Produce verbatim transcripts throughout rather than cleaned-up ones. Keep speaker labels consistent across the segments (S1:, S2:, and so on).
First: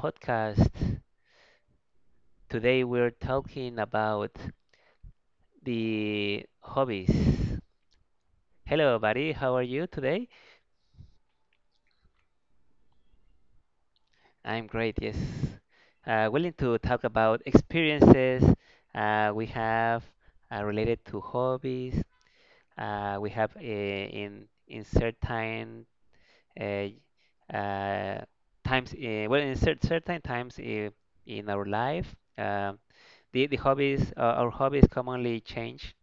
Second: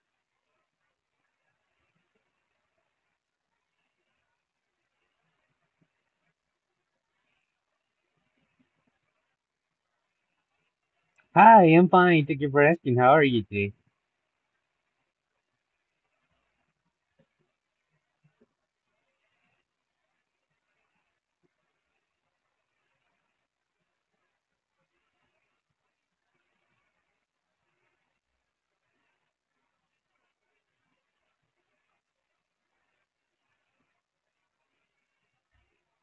S1: podcast. Today we're talking about the hobbies. Hello, buddy. How are you today?
S2: Hi, I'm fine. Thank you for asking. How are you today?
S1: I'm great, yes. Uh, willing to talk about experiences, uh, we have, uh, related to hobbies. Uh, we have, uh, in in certain, uh, uh, times, uh, well, in cer certain times, uh, in our life. um the, the hobbies, uh, our hobbies commonly change,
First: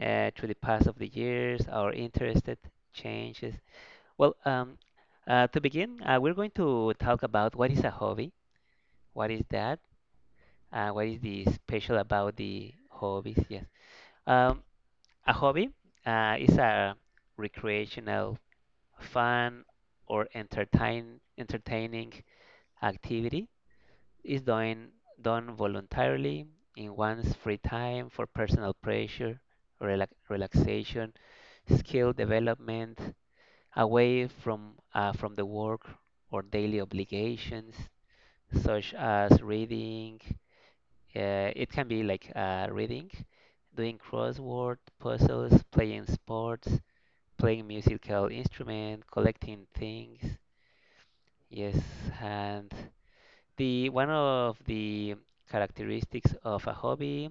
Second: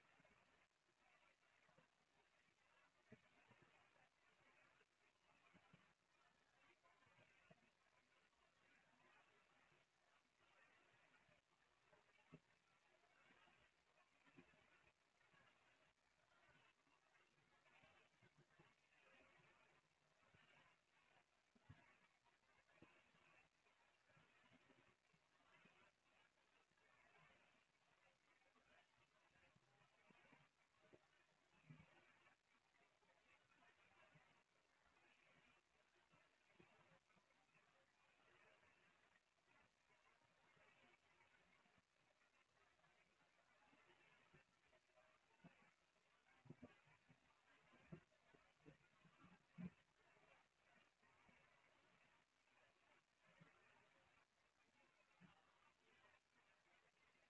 S1: uh, through the pass of the years our interested changes. Well, um, uh, to begin, uh, we're going to talk about what is a hobby, what is that, uh, what is the special about the hobbies, yes. um, a hobby, uh, is a recreational, fun or entertain entertaining activity. Is done, done voluntarily in one's free time for personal pressure, relax, relaxation, skill development, away from, uh, from the work or daily obligations, such as reading. Uh, it can be like, uh, reading, doing crossword puzzles, playing sports, playing musical instrument, collecting things. Yes, and the one of the characteristics of a hobby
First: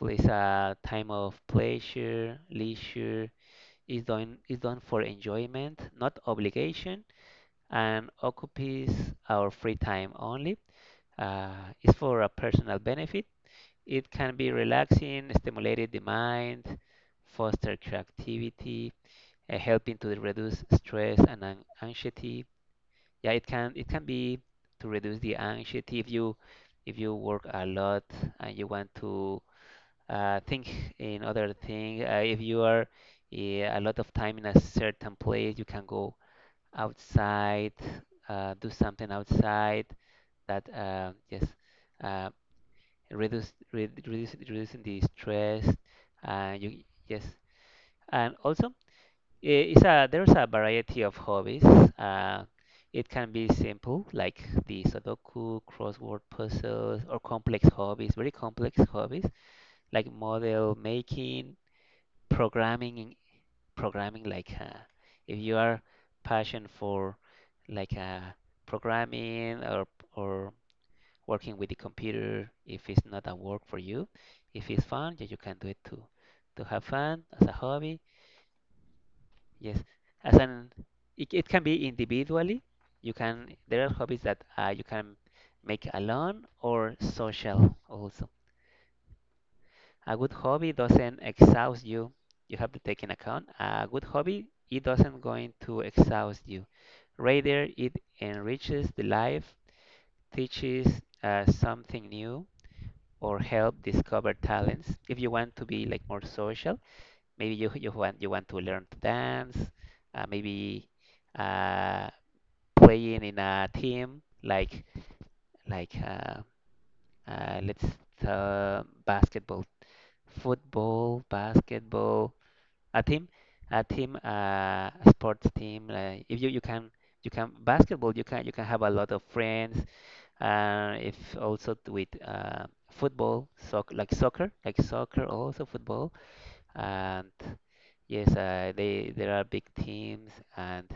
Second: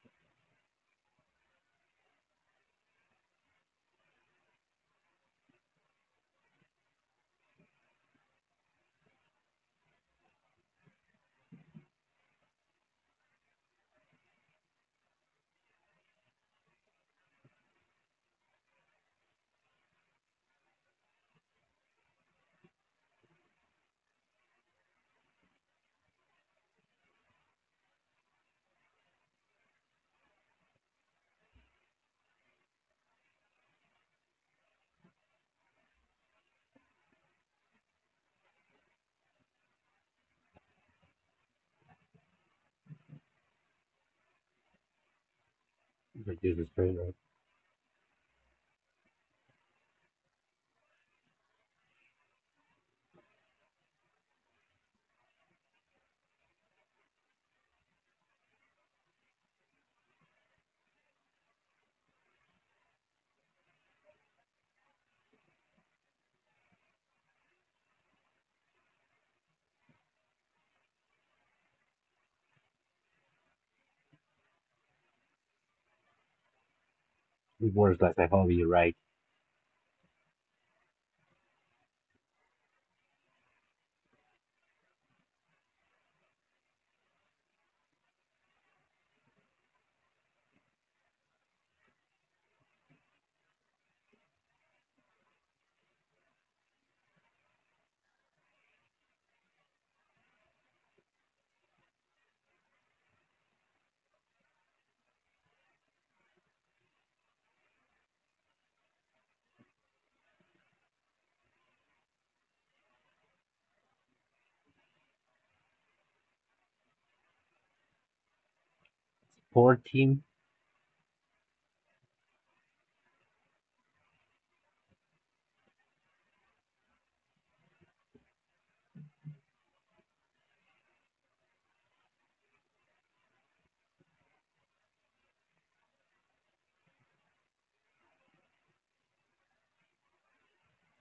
S1: is a time of pleasure, leisure, is done is done for enjoyment, not obligation, and occupies our free time only. Uh, is for a personal benefit. It can be relaxing, stimulated the mind, foster creativity, uh, helping to reduce stress and an- anxiety. Yeah, it can it can be to reduce the anxiety if you if you work a lot and you want to, uh, think in other thing. Uh, if you are, yeah, a lot of time in a certain place you can go outside, uh, do something outside that, uh, yes, uh, reduce, re- reduce reducing the stress.
S2: But this
S1: Uh,
S2: is
S1: you,
S2: great, right?
S1: yes, and also I- It's a, there's a variety of hobbies. Uh, it can be simple, like the Sudoku, crossword puzzles, or complex hobbies, very complex hobbies, like model making, programming, in- programming, like, uh, if you are passionate for, like, uh, programming or or working with the computer. If it's not a work for you, if it's fun, yeah, you can do it to to have fun as a
S2: It works
S1: hobby.
S2: like I hope you're right.
S1: Yes, as an it, it can be individually. You can There are hobbies that, uh, you can make alone or social also. A good hobby doesn't exhaust you. You have to take in account a good hobby. It doesn't going to exhaust you. Rather, it enriches the life, teaches, uh, something new, or help discover talents. If you want to be like more social, maybe you you want you want to learn to dance. Uh, maybe, uh, playing in a team, like like, uh, uh, let's, uh, basketball,
S2: fourteen,
S1: football, basketball, a team, a team, uh, a sports team. Uh, if you you can you can basketball, you can you can have a lot of friends. Uh, if also t- with, uh, football, soc like soccer, like soccer, also football, and yes, uh, they there are big teams. And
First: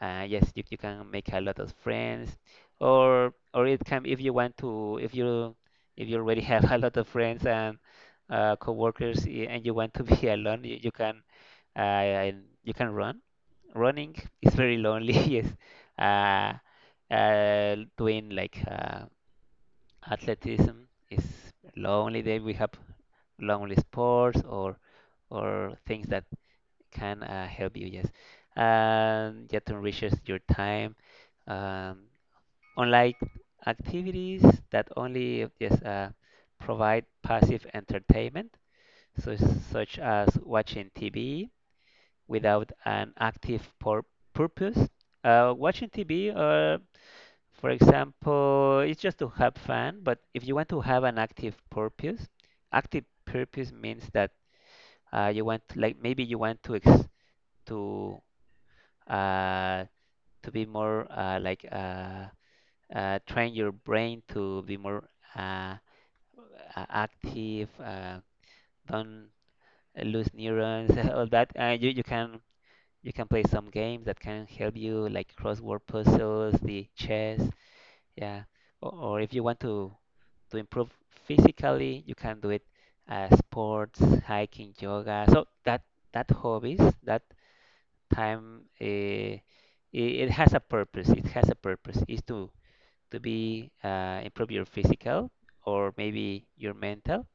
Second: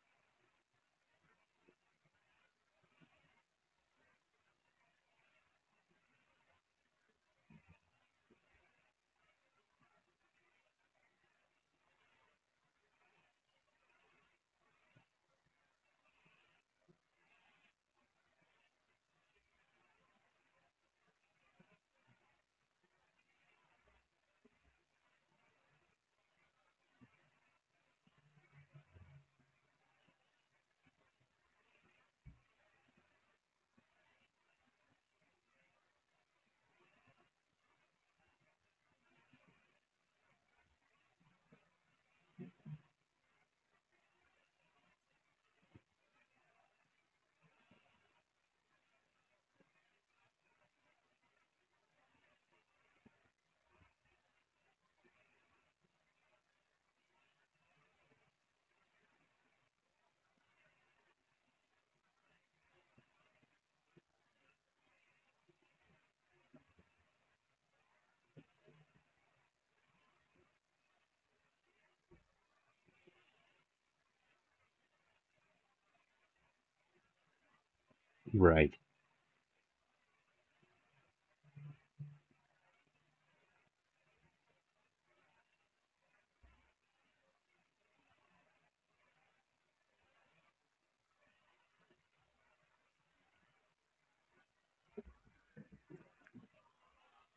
S1: Uh, yes, you, you can make a lot of friends, or or it can, if you want to, if you if you already have a lot of friends and, uh, coworkers, y- and you want to be alone, you, you can, uh, you can run. Running is very lonely. Yes, uh, uh, doing, like, uh, athleticism is lonely. Then we have lonely sports, or or things that can, uh, help you. Yes, and yet enriches your time. Um, Unlike activities that only, yes, uh, provide passive entertainment, so such as watching T V without an active pur- purpose. Uh, watching T V, uh, for example, it's just to have fun. But if you want to have an active purpose, active purpose means that, uh, you want, like, maybe you want to, ex to uh, to be more, uh, like, uh, uh, train your brain to be more, uh, uh, active. Uh, don't lose neurons, all that. Uh, you you can you can play some games that can help you, like crossword puzzles, the chess, yeah.
S2: right.
S1: Or, or if you want to to improve physically, you can do it, uh, sports, hiking, yoga. So that that hobbies, that time, uh, it, has a purpose. It has a purpose. Is to to be, uh, improve your physical, or maybe your mental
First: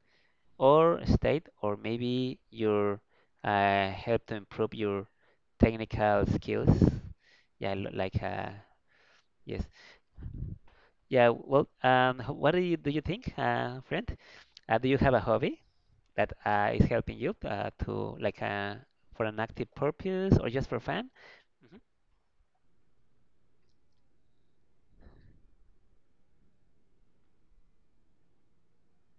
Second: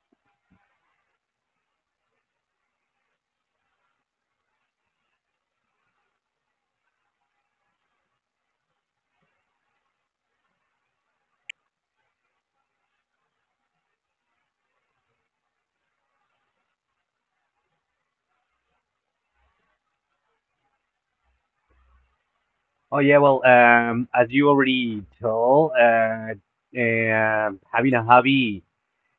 S1: or state, or maybe your, uh, help to improve your technical skills. Yeah, l- like, uh, yes, yeah. Well, um, h- what do you do you think, uh, friend? Uh, do you have a hobby that, uh, is helping you, uh, to, like, uh, for an active purpose or just for fun? Hmm.
S2: Oh yeah, well, um, as you already told, uh, uh, having a hobby,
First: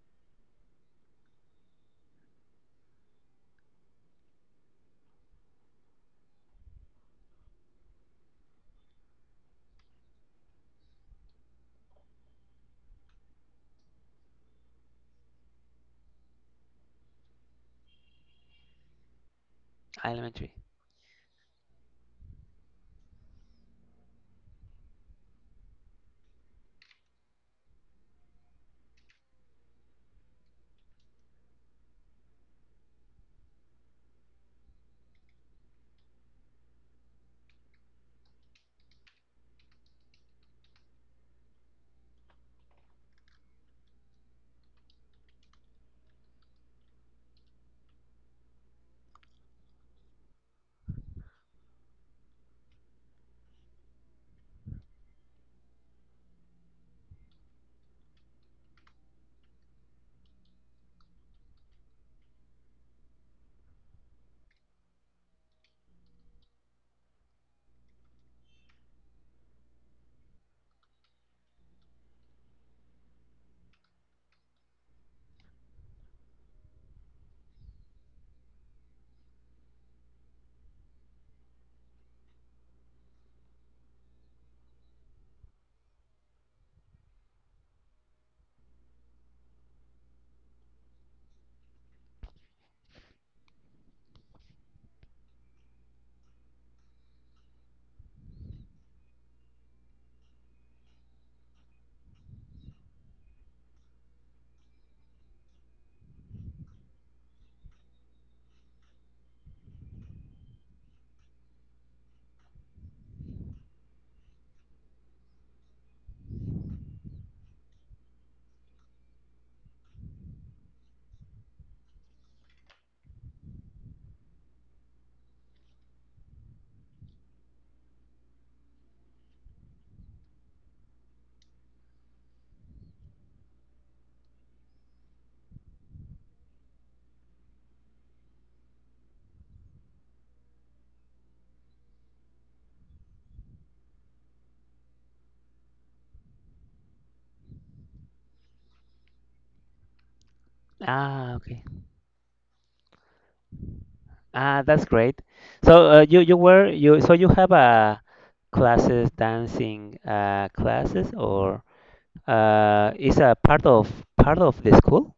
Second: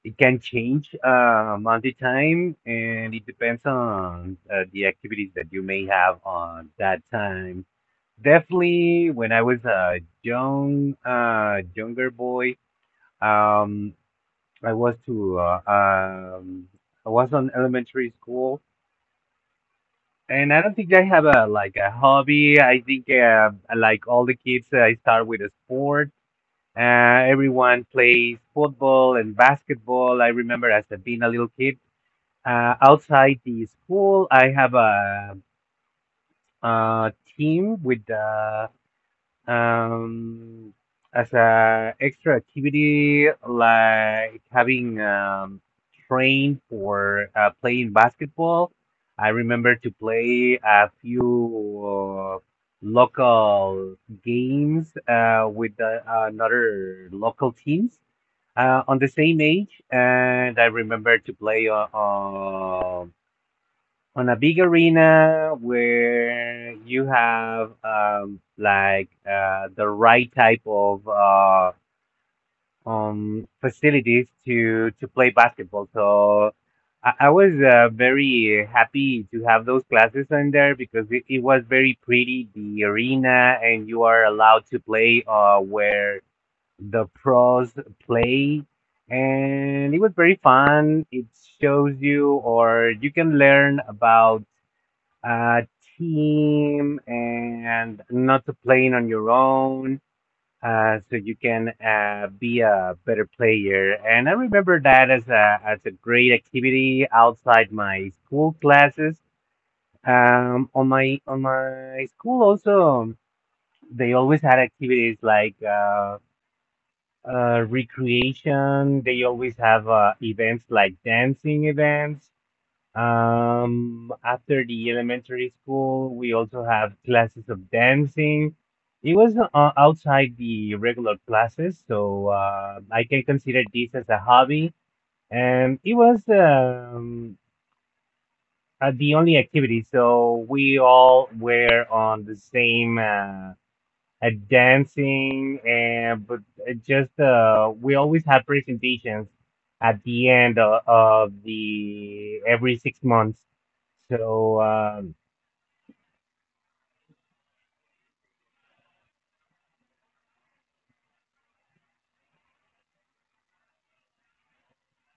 S2: it can change uh, month to time, and it depends on uh, the activities that you may have on that time. Definitely, when I was a young, uh, younger boy, um, I was to uh, um I was on elementary school, and
S1: Elementary.
S2: I don't think I have a like a hobby. I think uh, like all the kids I start with a sport. Uh, Everyone plays football and basketball. I remember as a, being a little kid, uh, outside the school I have a, uh team with, uh, um, as a extra activity, like having, um, trained for uh, playing basketball. I remember to play a few uh, local games uh, with the, another local teams uh, on the same age, and I remember to play uh, uh, on a big arena where you have, um, like uh, the right type of, uh, um, facilities to to play basketball. So I, I was uh, very happy to have those classes on there because it, it was very pretty the arena, and you are allowed to play uh, where the pros play. And it was very fun. It shows you, or you can learn about a team and not to playing on your own, uh, so you can uh, be a better player. And I remember that as a, as a great activity outside my school classes. Um, on my on my school also, they always had activities like uh, uh, recreation. They always have uh, events like dancing events. Um, after the elementary school, we also have classes of dancing. It was uh, outside the regular classes, so uh, I can consider this as a hobby. And it was, um, uh, the only activity, so we all were on the same uh, at dancing, and but it just, uh we always had presentations at the end of, of
S1: Ah, okay.
S2: the every six months. So
S1: Ah, that's
S2: um
S1: great. So, uh, you you were you, so you have a classes dancing, uh, classes, or, uh, is a part of, part of the school,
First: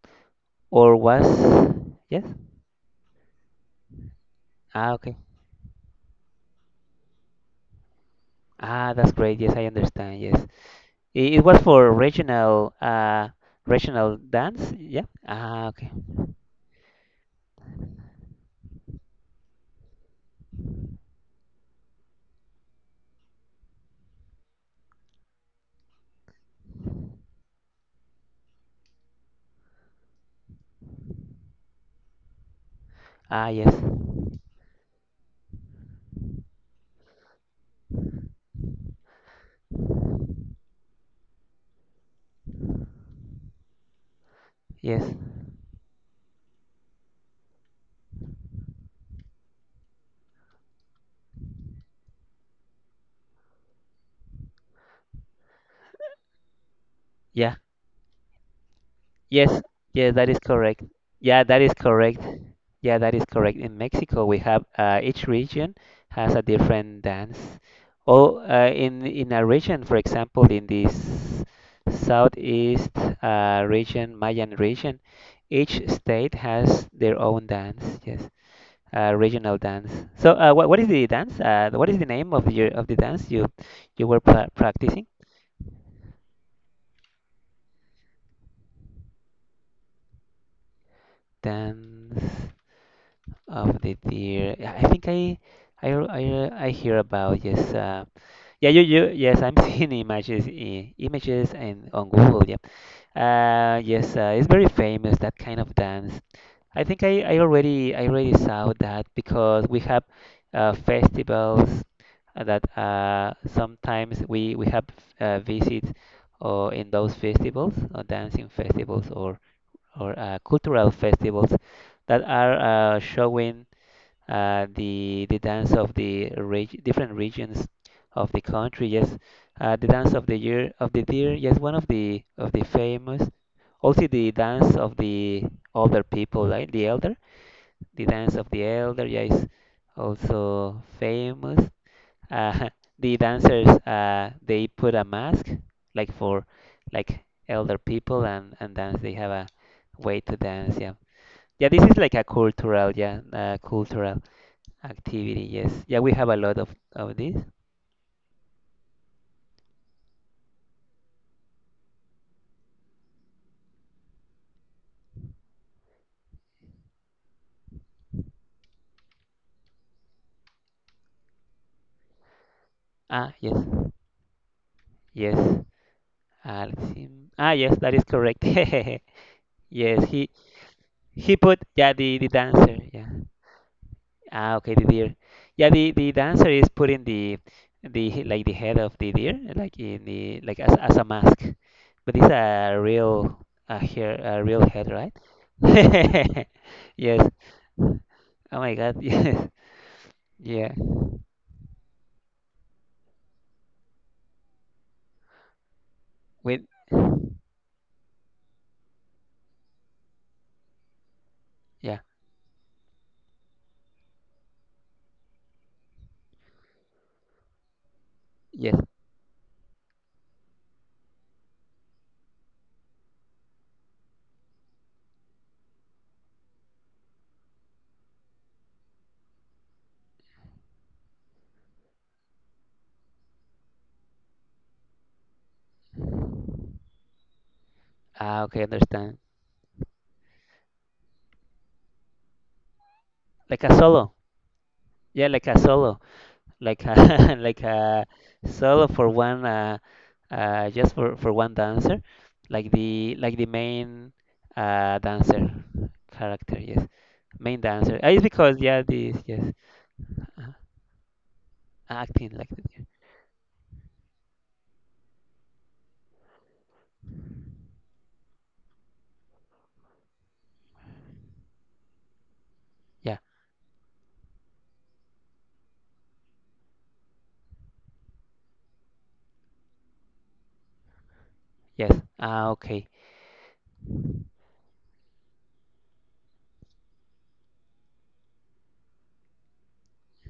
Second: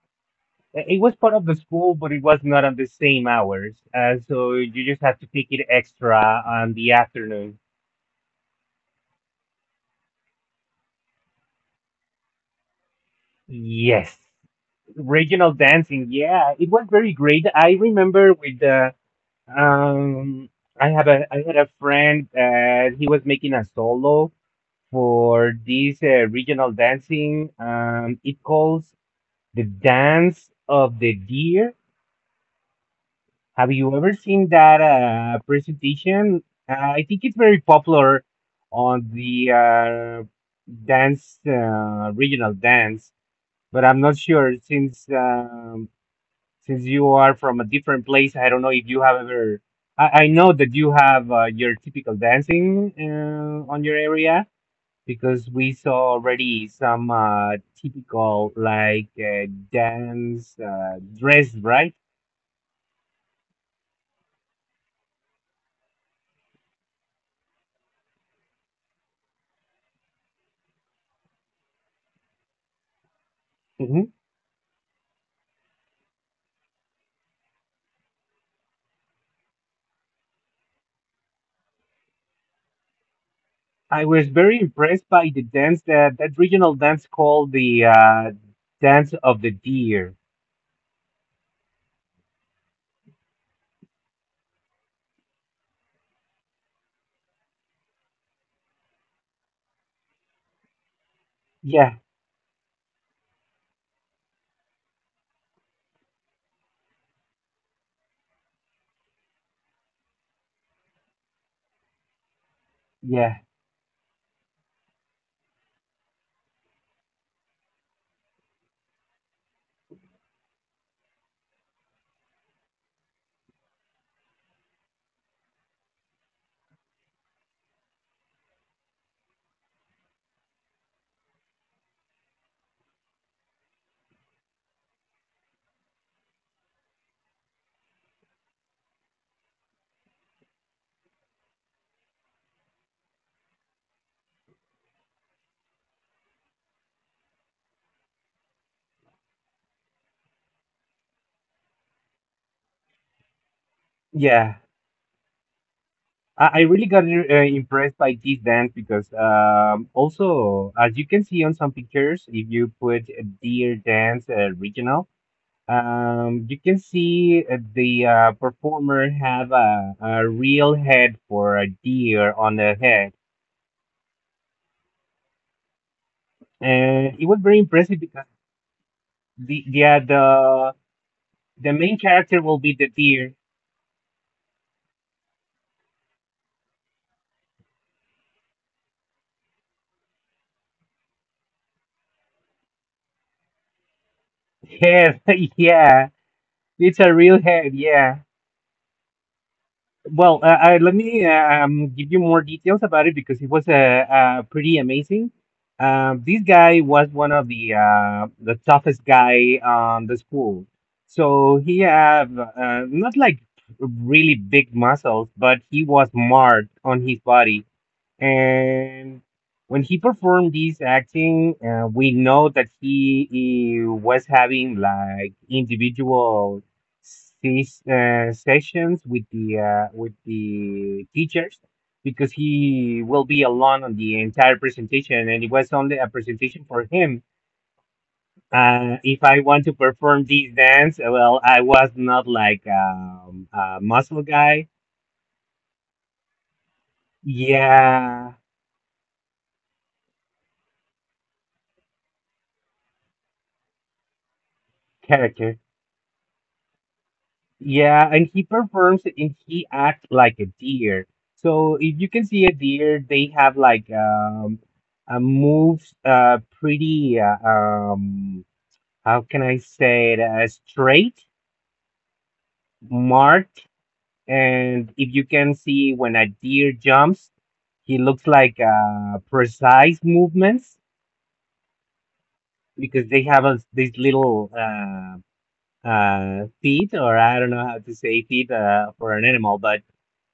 S2: i-
S1: or
S2: it was
S1: was,
S2: part of the school, but it
S1: yes?
S2: was not on the same hours, uh, so you
S1: Ah,
S2: just
S1: okay.
S2: have to take it extra on the afternoon.
S1: Ah, that's great. Yes, I understand. Yes, it, it was for regional, uh
S2: Yes.
S1: regional dance. Yeah.
S2: Regional
S1: Ah, okay.
S2: dancing, yeah, it was very great. I remember with the, um i have a i had a friend, uh he was making a solo for this uh, regional dancing. Um, it calls the dance of the deer.
S1: Ah,
S2: Have
S1: yes.
S2: you ever seen that uh, presentation? Uh, I think it's very popular on the uh, dance, uh, regional dance, but I'm not sure since
S1: Yes.
S2: um, since you are from a different place. I don't know if you have ever. I, I know that you have uh, your typical dancing uh, on your area, because we saw already some uh,
S1: Yeah.
S2: typical like uh,
S1: Yes, yes, that is
S2: dance
S1: correct.
S2: uh,
S1: Yeah,
S2: dress,
S1: that is
S2: right?
S1: correct. Yeah, that is correct. In Mexico, we have, uh, each region has a different dance. Oh, uh, in in a region, for example, in this southeast, uh,
S2: Hmm.
S1: region, Mayan region, each state has their own dance. Yes, uh, regional dance. So, uh, what what is the dance? Uh, what is the name of your, of the dance you
S2: I
S1: you were
S2: was
S1: pra
S2: very impressed
S1: practicing?
S2: by the dance that that regional dance called the, uh, dance of the deer.
S1: Dance of the deer. I I think I I I, I hear about, yes. Uh, yeah, you you, yes. I'm seeing images, i- images and
S2: Yeah,
S1: on Google. Yeah. Uh, yes. Uh, it's very famous that kind of dance. I think I, I already I already saw that because we have, uh, festivals, uh, that, uh,
S2: yeah,
S1: sometimes we we have, uh, visits, or in those festivals, or dancing festivals, or or uh, cultural festivals that are, uh, showing, uh, the the dance of the, reg- different regions of the country. Yes, uh, the dance of the year of the deer. Yes, one of the, of the famous. Also the dance of the older people, right? The elder, the dance of the elder. Yeah, is also famous. Uh, the dancers, uh, they put a mask, like for, like, elder people, and and dance. They have a way to dance. Yeah, yeah. This is like a cultural, yeah, uh, cultural
S2: yeah.
S1: activity, yes. Yeah, we have a
S2: I,
S1: lot
S2: I
S1: of,
S2: really got
S1: of this.
S2: uh, impressed by this dance because, um, also, as you can see on some pictures, if you put a deer dance uh, regional. Um, you can see uh, the uh, performer have a, a real head for a deer on the head,
S1: Ah, yes. Yes.
S2: and it
S1: Alexim.
S2: was
S1: Ah,
S2: very
S1: yes, that
S2: impressive
S1: is
S2: because
S1: correct.
S2: the yeah
S1: Yes, he
S2: the
S1: he put,
S2: the
S1: yeah,
S2: main
S1: the the
S2: character will be
S1: dancer,
S2: the
S1: yeah.
S2: deer.
S1: Ah, okay, the deer, yeah. The the dancer is putting the, the like, the head of the deer, like in the, like, as as a mask, but it's a real, a hair, a real head, right?
S2: Yes, yeah, it's a
S1: Yes.
S2: real head.
S1: Oh
S2: Yeah.
S1: my God. Yes.
S2: Well, uh,
S1: Yeah.
S2: uh, let me, uh, um, give you more details about it because it was, uh, uh, pretty amazing. Um, this
S1: With,
S2: guy was one of the, uh, the toughest guy on the school. So he
S1: yeah.
S2: have, uh, not like really big muscles, but he was marked on his body.
S1: Yes.
S2: And when he performed this acting, uh, we know that he, he was having like individual, ses- uh, sessions with the uh, with the teachers, because he will be alone on the entire presentation, and it was only a presentation for him.
S1: Ah, okay,
S2: Uh,
S1: understand.
S2: if I want to perform this dance, uh, well, I was not like, um,
S1: Like a
S2: a
S1: solo.
S2: muscle guy.
S1: Yeah, like a solo, like a like a
S2: Yeah,
S1: solo for one, uh, uh just for for one dancer, like the, like the main, uh dancer
S2: character.
S1: character. Yes, main dancer.
S2: Yeah,
S1: Ah,
S2: and
S1: it's
S2: he
S1: because, yeah,
S2: performs
S1: this,
S2: and
S1: yes,
S2: he acts like a
S1: uh,
S2: deer. So if you can
S1: acting
S2: see a
S1: like that.
S2: deer, they have like, um uh, moves, uh pretty uh, um how can I say it, uh, straight,
S1: Yeah,
S2: marked, and if you can see when a deer jumps, he looks like uh precise movements
S1: yes. Ah, okay.
S2: because they have a, these little, uh uh feet, or I don't know how to say feet uh for an animal, but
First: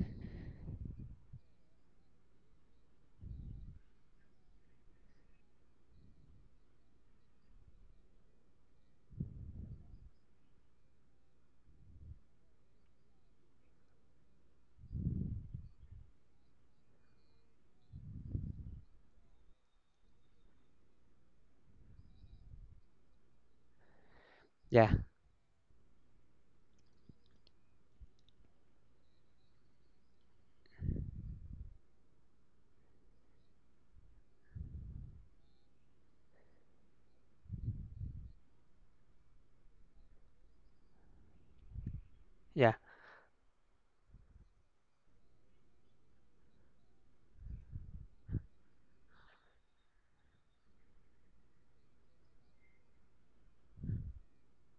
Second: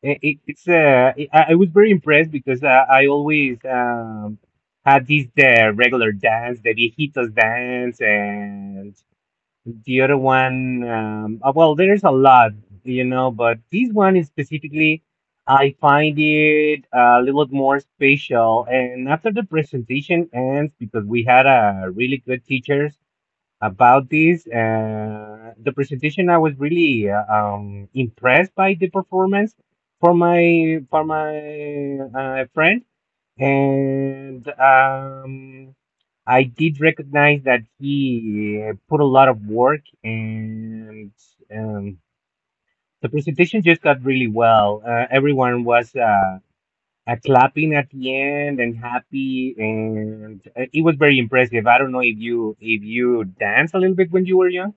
S2: I- i- it's, uh, I I was very impressed because, uh, I always, um, had this uh, regular dance, the viejitos dance, and the other one. Um, uh, well, there's a lot, you know, but this one is specifically, I find it a little more special. And after the presentation ends, because we had a really good teachers, about this.
S1: Yeah,
S2: Uh, the presentation, I was really, uh, um, impressed by the performance for my for my uh, friend, and, um, I did recognize that he uh, put a lot of work, and, um,
S1: yeah.
S2: the presentation just got really well. Uh, everyone was, Uh, uh, clapping at the end and happy, and uh, it was very impressive. I don't know if you if you danced a little bit when you were young.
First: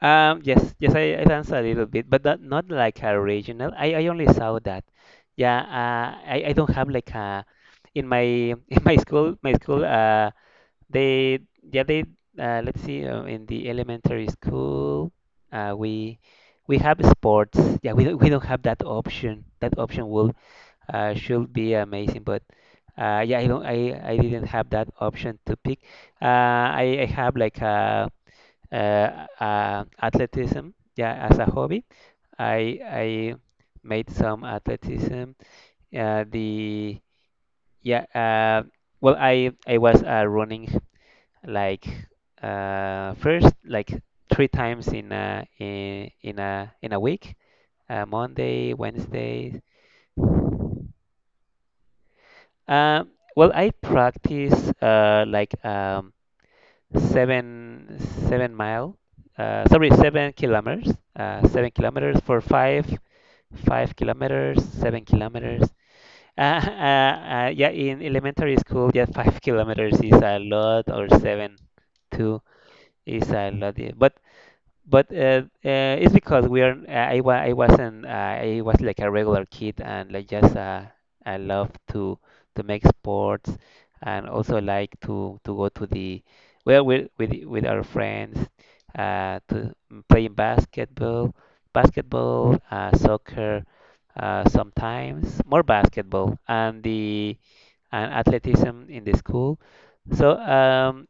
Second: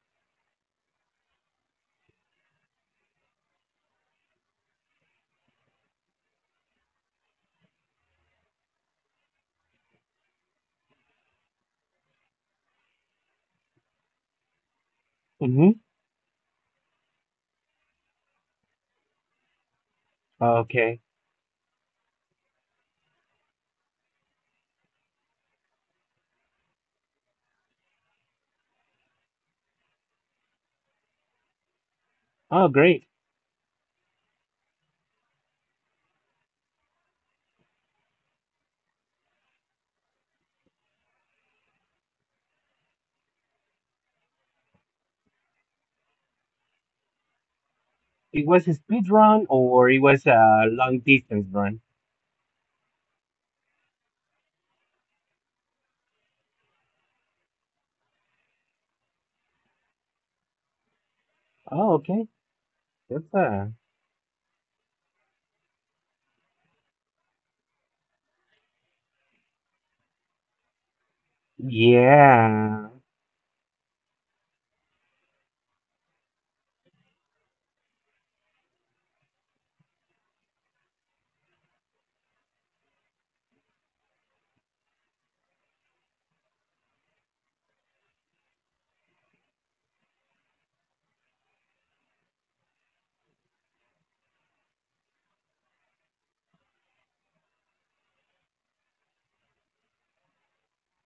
S1: Um, yes, yes, I, I danced a little bit, but not, not like a regional. I, I only saw that. Yeah, uh, I, I don't have like a, in my in my school my school, uh they, yeah, they, uh, let's see, uh, in the elementary school,
S2: Mm-hmm.
S1: uh, we we have sports. Yeah, we don't, we don't have that option. That option will,
S2: Okay.
S1: uh, should be amazing, but, uh, yeah, I don't I, I didn't have that option to pick. Uh, I, I have like a, uh, uh, athleticism. Yeah, as a hobby,
S2: Oh,
S1: I
S2: great.
S1: I made some athleticism. Uh, the yeah, uh, well, I I was, uh, running, like, uh, first, like, three times in a, in in a in a week, uh,
S2: It was
S1: Monday,
S2: a speed run
S1: Wednesday.
S2: or it was a long distance run?
S1: Um, well, I practice, uh, like, um, seven seven mile, uh, sorry, seven kilometers, uh, seven
S2: Oh,
S1: kilometers
S2: okay.
S1: for five
S2: That's uh
S1: five kilometers, seven kilometers. Uh, uh, uh, yeah, in elementary school, yeah, five kilometers is a lot, or seven two
S2: Yeah,
S1: is a lot. Yeah. But but uh, uh, it's because we are uh, I, wa I wasn't uh, I was like a regular kid and like just uh, I love to to make sports, and also like to to go to the, well, with with with our friends, uh, to playing basketball, basketball uh, soccer, uh, sometimes more basketball, and the and athleticism in the school. so um,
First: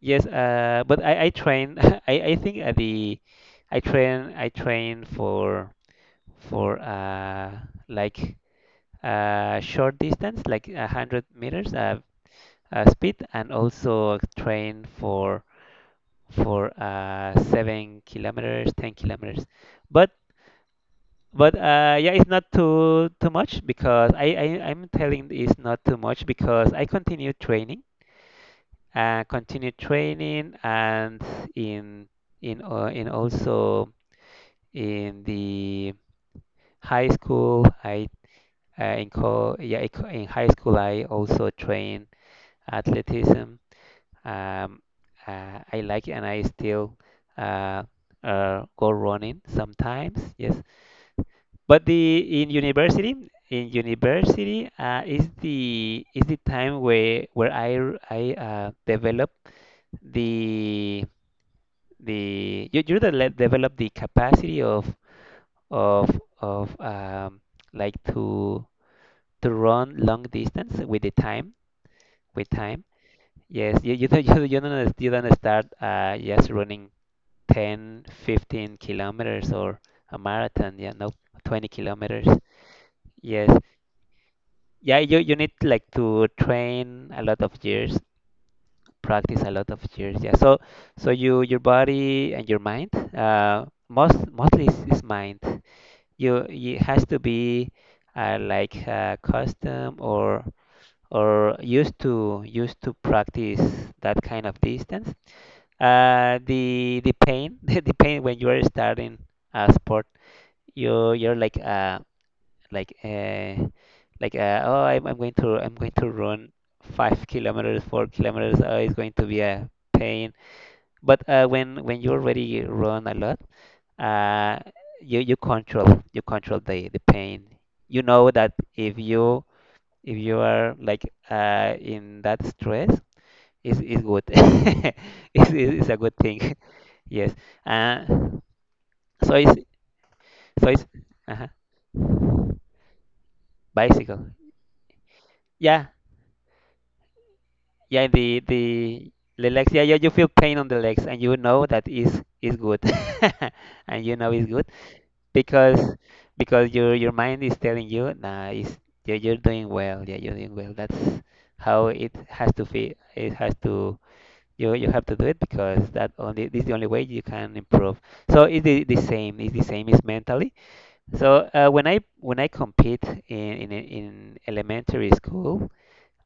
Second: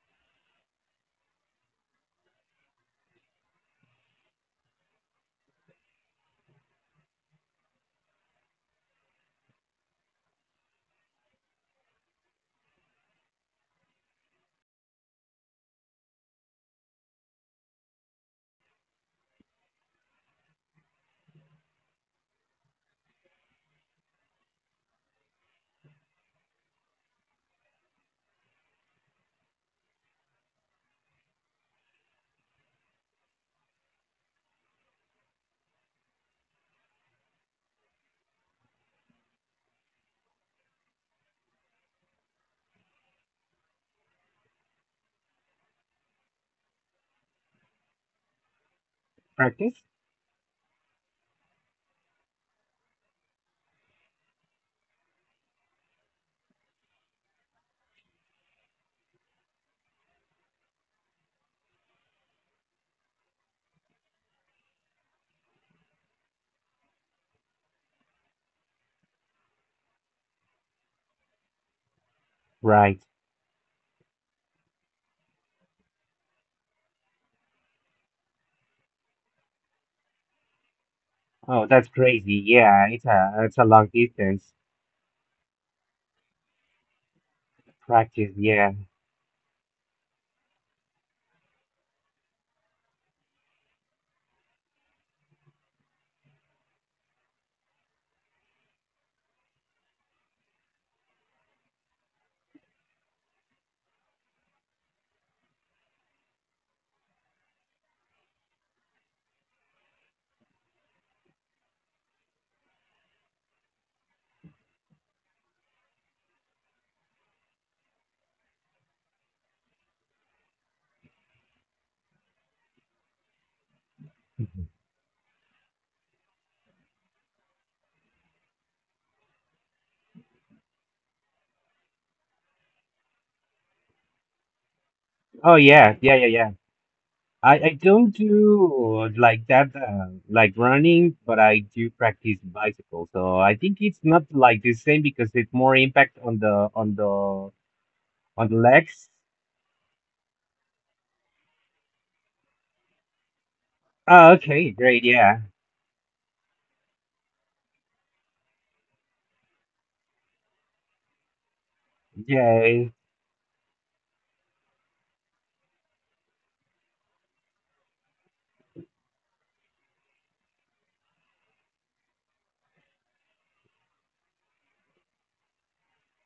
S1: Yes, uh, but I I train. I I think at the I train I train for for uh like uh short distance, like a hundred meters, uh, uh speed, and also train for for uh seven kilometers, ten kilometers. But but uh yeah, it's not too too much, because I I I'm telling it's not too much because I continue training, uh, continue training. And in in uh, in also in the high school I, uh, in co yeah, in high school I also train athleticism. um uh, I like it, and I still uh, uh go running
S2: practice?
S1: sometimes, yes. But the in university, in university uh, is the, is the time where where I r- I uh, develop the the you- you're develop the capacity of of of um, like to to run long distance with the time, with time.
S2: Right.
S1: Yes, you you don't you, you don't, you don't start uh, just running ten fifteen kilometers or a marathon. Yeah, no, twenty
S2: Oh, that's
S1: kilometers.
S2: crazy. Yeah, it's a
S1: Yes,
S2: it's a long distance
S1: yeah, you you need like to train a lot of years,
S2: practice. Yeah.
S1: practice a lot of years. Yeah, so so you your body and your mind. Uh, most mostly is is mind. You, it has to be uh, like uh, custom, or or used to, used to practice that kind of distance. Uh, the the pain, the pain when you are starting a sport, you, you're like uh like uh like uh, oh, I'm, I'm going to, I'm going to run five kilometers, four kilometers, oh, it's going to be a pain. But uh, when when you already run a lot, uh,
S2: Mhm.
S1: you, you control, you control the the pain. You know that if you, if you are like, uh, in that stress, it's, it's good. it's,
S2: Oh
S1: it's a
S2: yeah,
S1: good
S2: yeah, yeah, yeah.
S1: thing. Yes.
S2: I I
S1: Uh,
S2: don't do
S1: so
S2: like
S1: it's
S2: that uh, like
S1: so it's
S2: running, but
S1: uh
S2: I do practice bicycle. So I think it's not
S1: Bicycle.
S2: like the same because it's more
S1: Yeah,
S2: impact on the on the
S1: yeah. The
S2: on the
S1: the
S2: legs.
S1: the legs. Yeah, yeah. You feel pain on the legs, and you know that is is good. And you know
S2: Oh,
S1: it's good,
S2: okay, great. Yeah.
S1: because because your your mind is telling you, nah, it's, you're, you're doing well. Yeah, you're doing well. That's how it has to
S2: Yeah.
S1: feel. It has to, you you have to do it, because that only this is the only way you can improve. So it's the, the same. It's the same. Is mentally. So uh, when I, when I compete in, in, in elementary school,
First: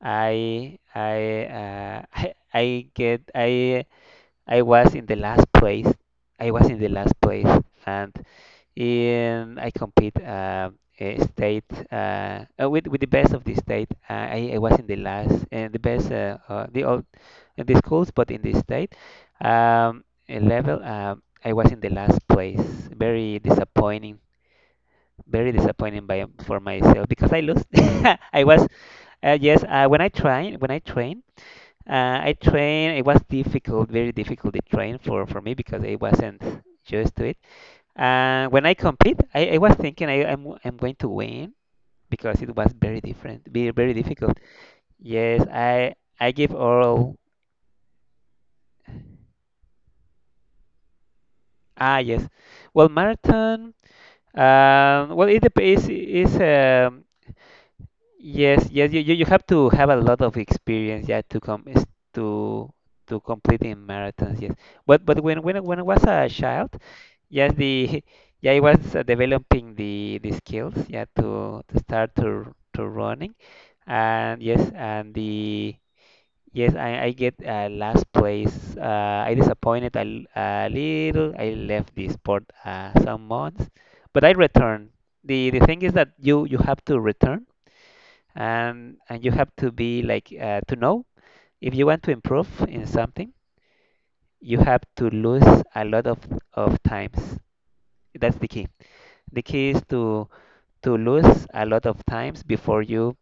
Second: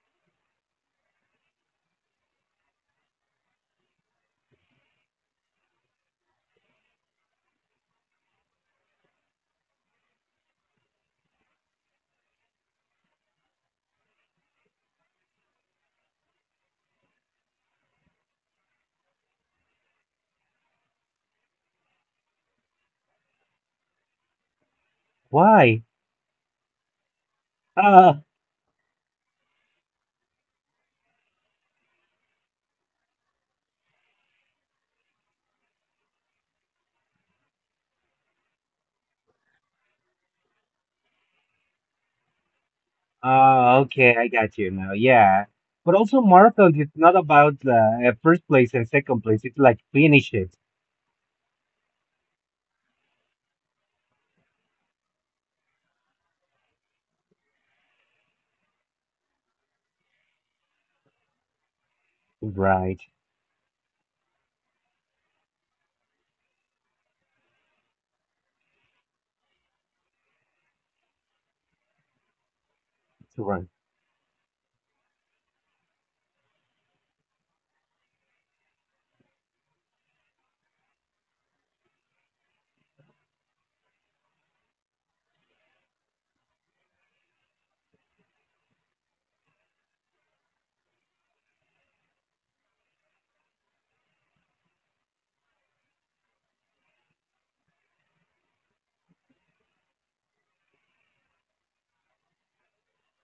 S1: I I, uh, I I get I I was in the last place. I was in the last place, and and I compete uh, eh, state, uh, uh, with with the best of the state. Uh, I, I was in the last, and the best, uh, uh, the old in the schools. But in the state um, eh, level, um I was in the last place. Very disappointing. Very
S2: Why?
S1: disappointing by for myself, because I lost.
S2: Ah.
S1: I was uh, yes. Uh, when I train, when I train, uh, I train. It was difficult, very difficult to train for for me, because I wasn't used to it. And when I compete, I, I was thinking, I, I'm, I'm going to win, because it was very different, very,
S2: Ah,
S1: very
S2: okay, I
S1: difficult.
S2: got you now. Yeah.
S1: Yes,
S2: But
S1: I
S2: also
S1: I give
S2: marathons, it's not
S1: all.
S2: about, uh, uh, first place and second place. It's like finish it.
S1: Ah, yes. Well, marathon. Um, well, it depends. Is um, Yes, yes, you, you you have to have a lot of experience, yeah, to come, is to
S2: Right.
S1: to completing marathons, yes. But but when when I- when I was a child, yes, the yeah, I was uh, developing the the skills, yeah, to to start to to running,
S2: Right.
S1: and yes, and the, yes, I I get uh, last place. Uh, I disappointed a, l- a little. I left the sport uh, some months, but I returned. The the thing is that you you have to return, and and you have to be like, uh, to know, if you want to improve in something, you have to lose a lot of of times. That's the key. The key is to to lose a lot of times before you,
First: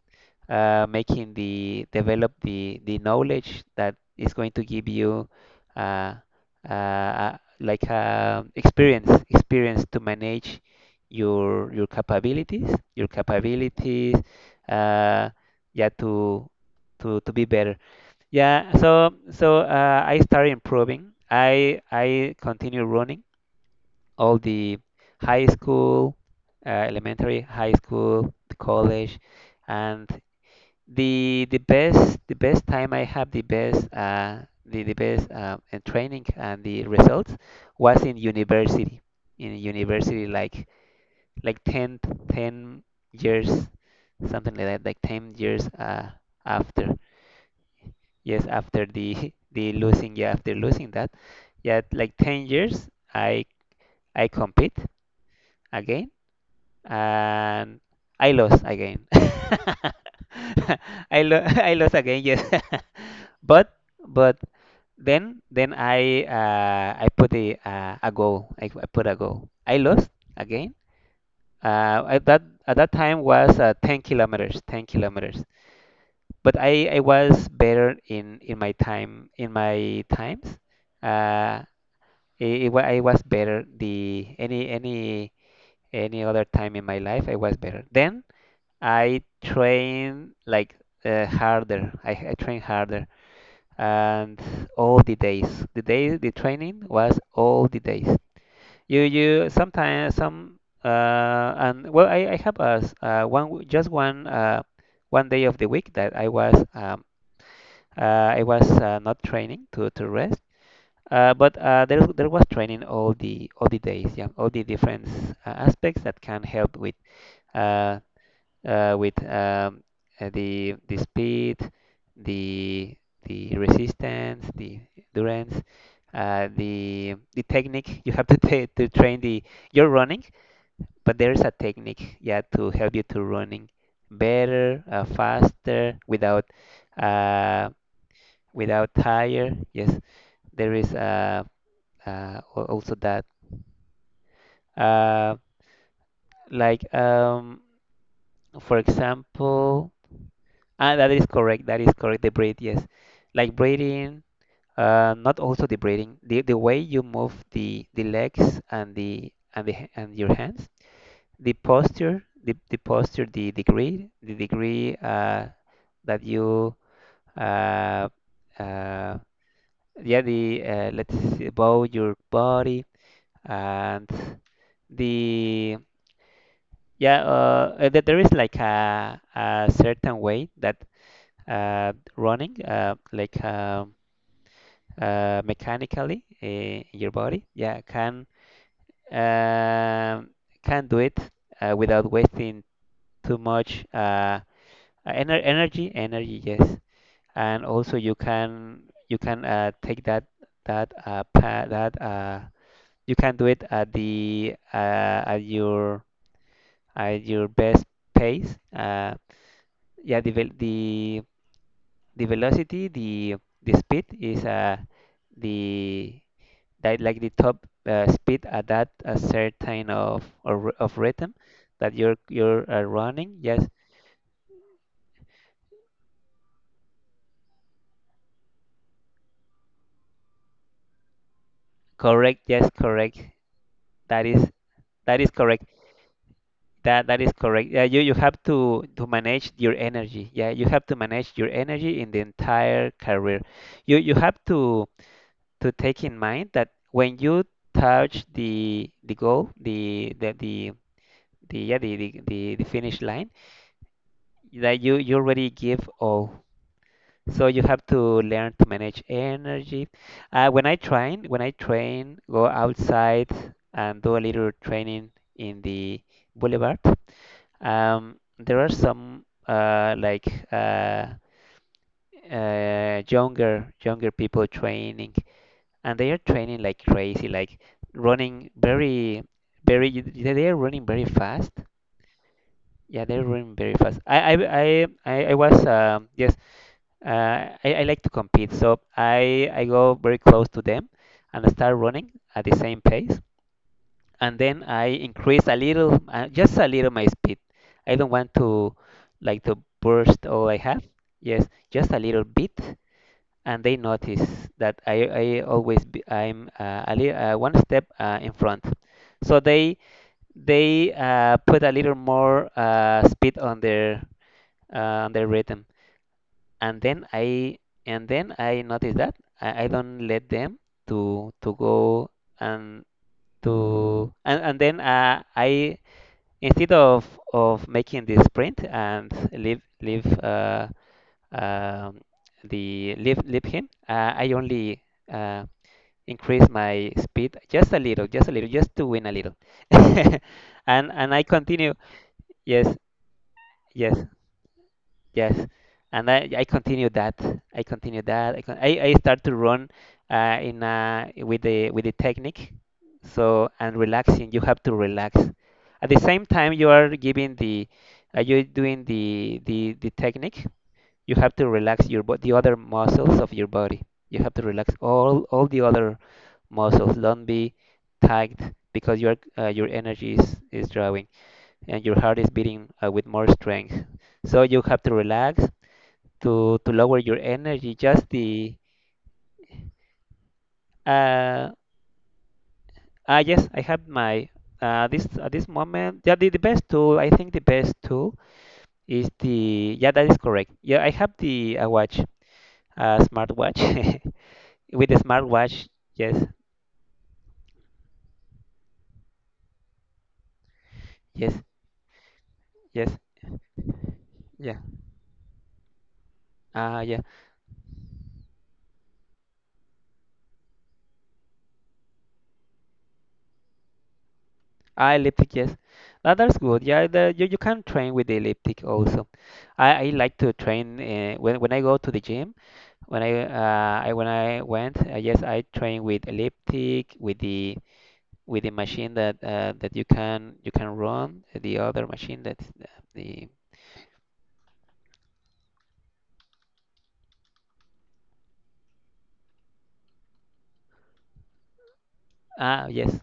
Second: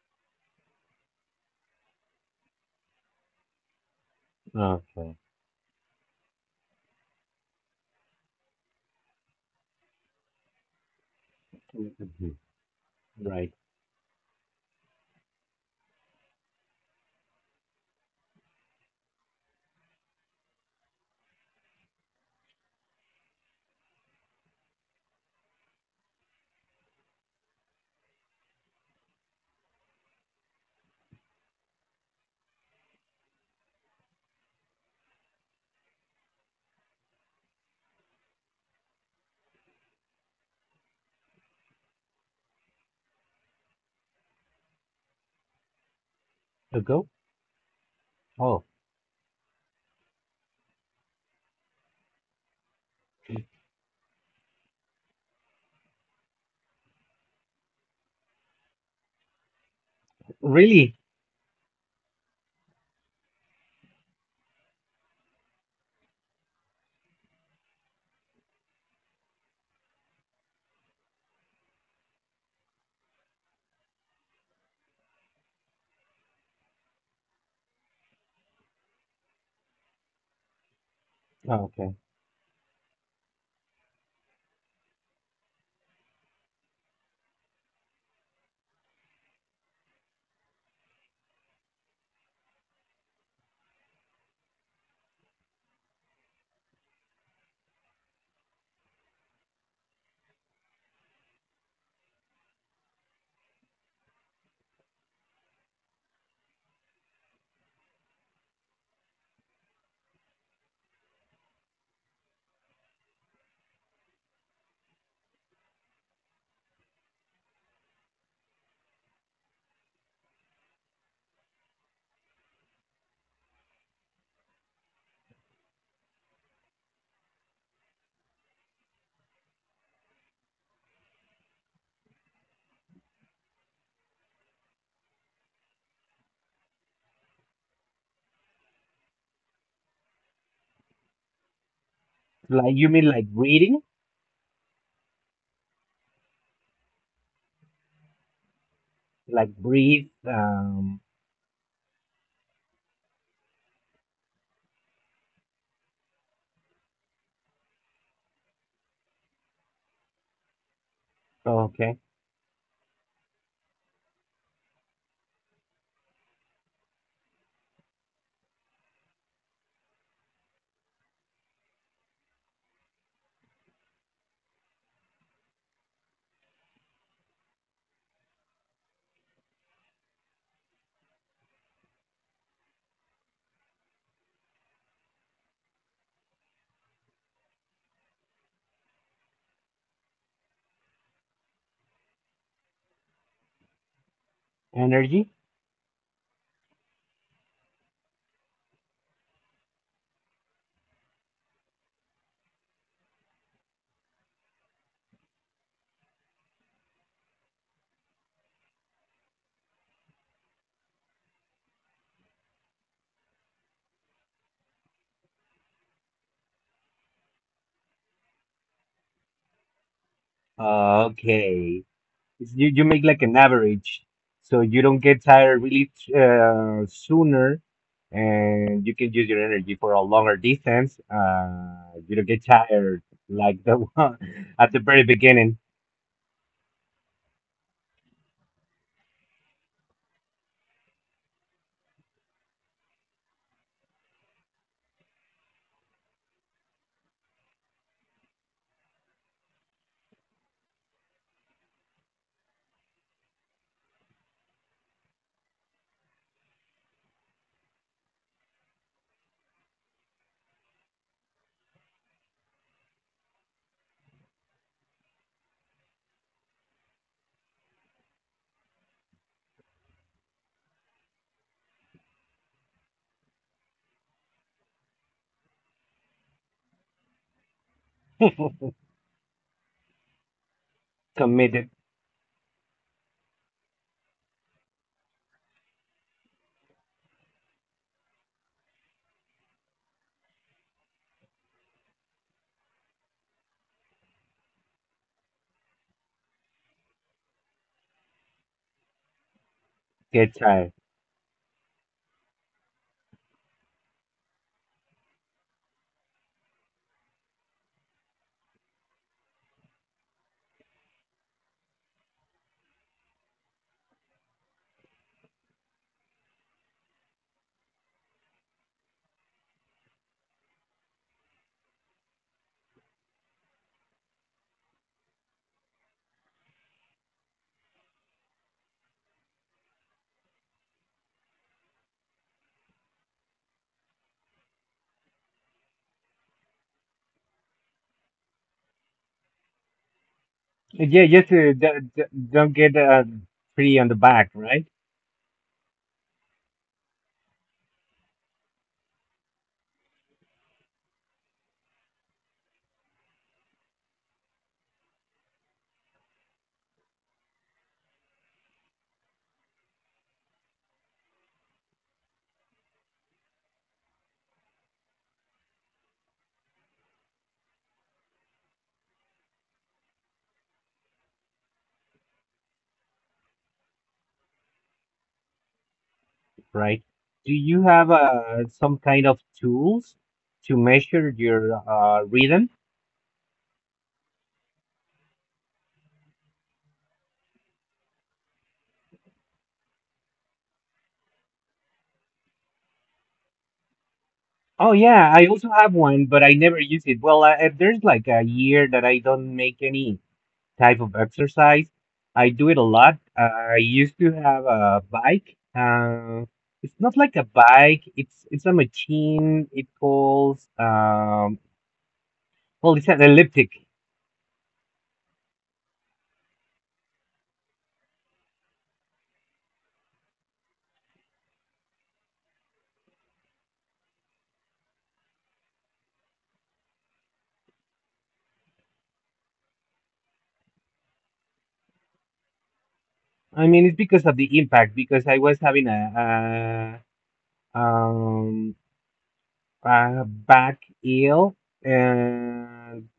S1: uh, making the develop the the knowledge that is going to give
S2: Okay.
S1: you, uh, uh, uh, like a experience, experience to manage your your
S2: Mhm.
S1: capabilities, your
S2: Right.
S1: capabilities, uh, yeah, to to to be better. Yeah, so so uh, I started improving, I I continue running all the high school, uh, elementary, high school, the college, and the the best, the best time I have, the best uh, the the best um, and training and the results was in university. In university like like ten, ten years, something like that, like ten years uh,
S2: So
S1: after,
S2: go.
S1: yes,
S2: Oh,
S1: after the the losing, yeah, after losing that, yeah, like ten years, I I compete again. And I lost again.
S2: really?
S1: I lo I lost again, yes. But but then then I, uh, I put a, uh, a goal. I, I put a goal. I lost again. Uh, at that, at that time was uh, ten kilometers, ten kilometers. But I, I was better in, in my time, in my times. Uh,
S2: Okay.
S1: it, it, wa- I was better, the any, any any other time in my life. I was better then. I train like uh, harder. I, I train harder, and all the days. The day, the training was all the days. You you sometimes some uh and, well, I, I have a s- uh, one, just one uh one day of the week that I was um uh, I was uh, not training, to to rest. Uh, but uh, there, there was training all the, all the days, yeah, all the different uh, aspects that can help with, uh, uh, with um, uh, the the speed, the the resistance, the endurance, uh, the the technique. You have to ta, to train the, your running, but there is a technique, yeah, to help you to running better, uh, faster, without uh, without tire. Yes, there is uh, uh, al-
S2: Like you
S1: also
S2: mean
S1: that.
S2: like breathing?
S1: Uh, like um, for
S2: Like
S1: example.
S2: breathe.
S1: And
S2: Um.
S1: that is correct. That is correct. The braid, yes. Like breathing. uh, not also the breathing. The the way you move the the legs, and the and the h- and your hands, the
S2: Okay.
S1: posture, the, the posture, the degree, the degree uh, that you, uh, uh, yeah, the uh, let's see, bow your body and the, yeah, uh, uh, there, there is like a, a certain way that uh, running, uh, like. Um, uh, mechanically, eh, in your body, yeah, can um, can do it uh, without wasting too much uh,
S2: Energy.
S1: ener energy. Energy, yes. And also you can, you can uh, take that, that uh, pa that uh, you can do it at the, uh, at your, at your best pace. Uh, yeah, the vel- the the velocity, the the speed is uh, the that like the top uh, speed at that, a certain of, or, of rhythm
S2: Okay.
S1: that you're
S2: It's,
S1: you're
S2: you
S1: uh,
S2: you make like
S1: running.
S2: an
S1: Yes,
S2: average, so you don't get tired really uh, sooner, and you can use your energy for a longer distance. Uh, you don't
S1: correct.
S2: get
S1: Yes,
S2: tired
S1: correct.
S2: like the one
S1: That is,
S2: at the very
S1: that is
S2: beginning.
S1: correct. That, that is correct. Yeah, you you have to to manage your energy. Yeah, you have to manage your energy in the entire career. You you have to to take in mind that when you touch the the goal, the the the the yeah, the the, the, the finish line, that you you already give all. So you have to learn to manage energy. Uh, when I train, when I train, go outside and do a little training in the boulevard. Um, there are some uh, like uh, uh, younger, younger people training, and they are training like crazy, like running very, very. They they are running very fast.
S2: Committed,
S1: Yeah, they're running very fast. I I I I I was um yes. Uh, I, I like to compete, so I I go very close to them, and I start running at the same pace. And then I increase a little, uh, just a little, my speed. I don't want to, like to burst
S2: get
S1: all I
S2: tired.
S1: have. Yes, just a little bit. And they notice that I I always be, I'm uh, a li uh, one step uh, in front. So they they uh, put a little more uh, speed on their, uh, on their rhythm. And then I, and then I noticed that I, I don't let them to to go, and to and, and then uh, I, instead of of making the sprint and leave leave uh, um, the leave leave him, uh, I only, uh, increase my speed just a little, just a little, just to win a little. and
S2: Yeah,
S1: and I
S2: just, uh,
S1: continue,
S2: d- d- don't
S1: yes,
S2: get uh, free on the
S1: yes.
S2: back, right?
S1: Yes, and I, I continued that. I continued that. I, con- I, I start to run uh, in uh, with the, with the technique. So and relaxing, you have to relax. At the same time, you are giving the, uh, you're doing the the the technique. You have to relax your bo- the other muscles of your body. You have to relax all all the other muscles. Don't be tight, because your uh, your energy is is drawing, and your heart is beating uh, with more strength. So you have to relax to to
S2: Right.
S1: lower your
S2: Do you
S1: energy
S2: have
S1: just
S2: uh,
S1: the
S2: some kind of tools to measure
S1: uh
S2: your uh, rhythm?
S1: ah yes, I have my uh this at this moment. Yeah, the, the best tool, I think the best tool is the yeah, that is correct. Yeah, I have the uh, watch, uh smartwatch.
S2: Oh
S1: With the
S2: yeah, I also
S1: smartwatch,
S2: have one,
S1: yes.
S2: but I never use it. Well, I, I- there's like a year that I don't make any type of
S1: Yes,
S2: exercise. I do it a
S1: yes,
S2: lot. Uh, I used to have
S1: yeah.
S2: a bike. Uh,
S1: Ah,
S2: it's
S1: yeah.
S2: not like a bike. It's it's a machine. It calls, um well, it's an elliptic.
S1: Ah, elliptic, yes. Ah, that's good. Yeah, the, you, you can train with the elliptic also. I i like to train, uh, when when I go to the gym. When I uh, I when I went, uh, yes, I trained with elliptic, with the... with the machine that, uh, that you can you can run, uh, the other machine that the, the
S2: I mean, it's because of the impact because I was having a, a um a back ill,
S1: ah,
S2: and
S1: yes.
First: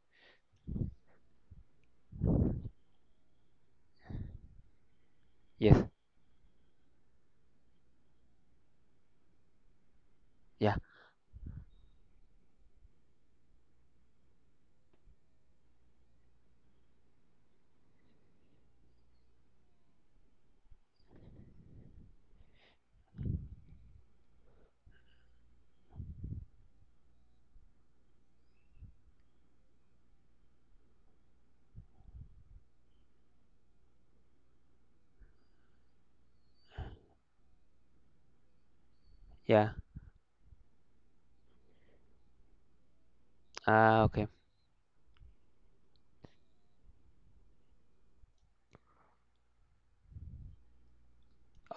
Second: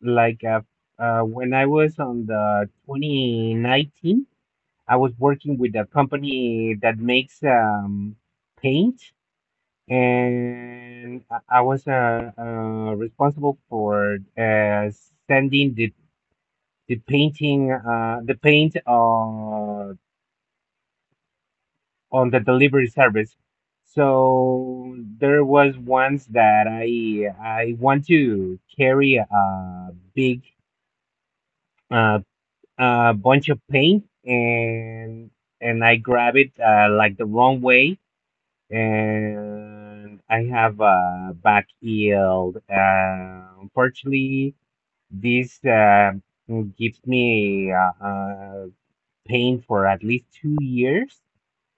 S2: like, uh, uh, when I was on the twenty nineteen, I was working with
S1: Yes.
S2: a company that makes, um, paint,
S1: Yeah.
S2: and I I was, uh, uh, responsible for uh, sending the the painting uh, the paint uh, on the delivery service. So there was once that I I want to carry a big uh, a bunch of paint, and and I grab it uh, like the wrong way,
S1: Yeah.
S2: and I have a back yield. Uh,
S1: Ah, okay.
S2: unfortunately, this uh, gives me, uh, uh, pain for at least two years.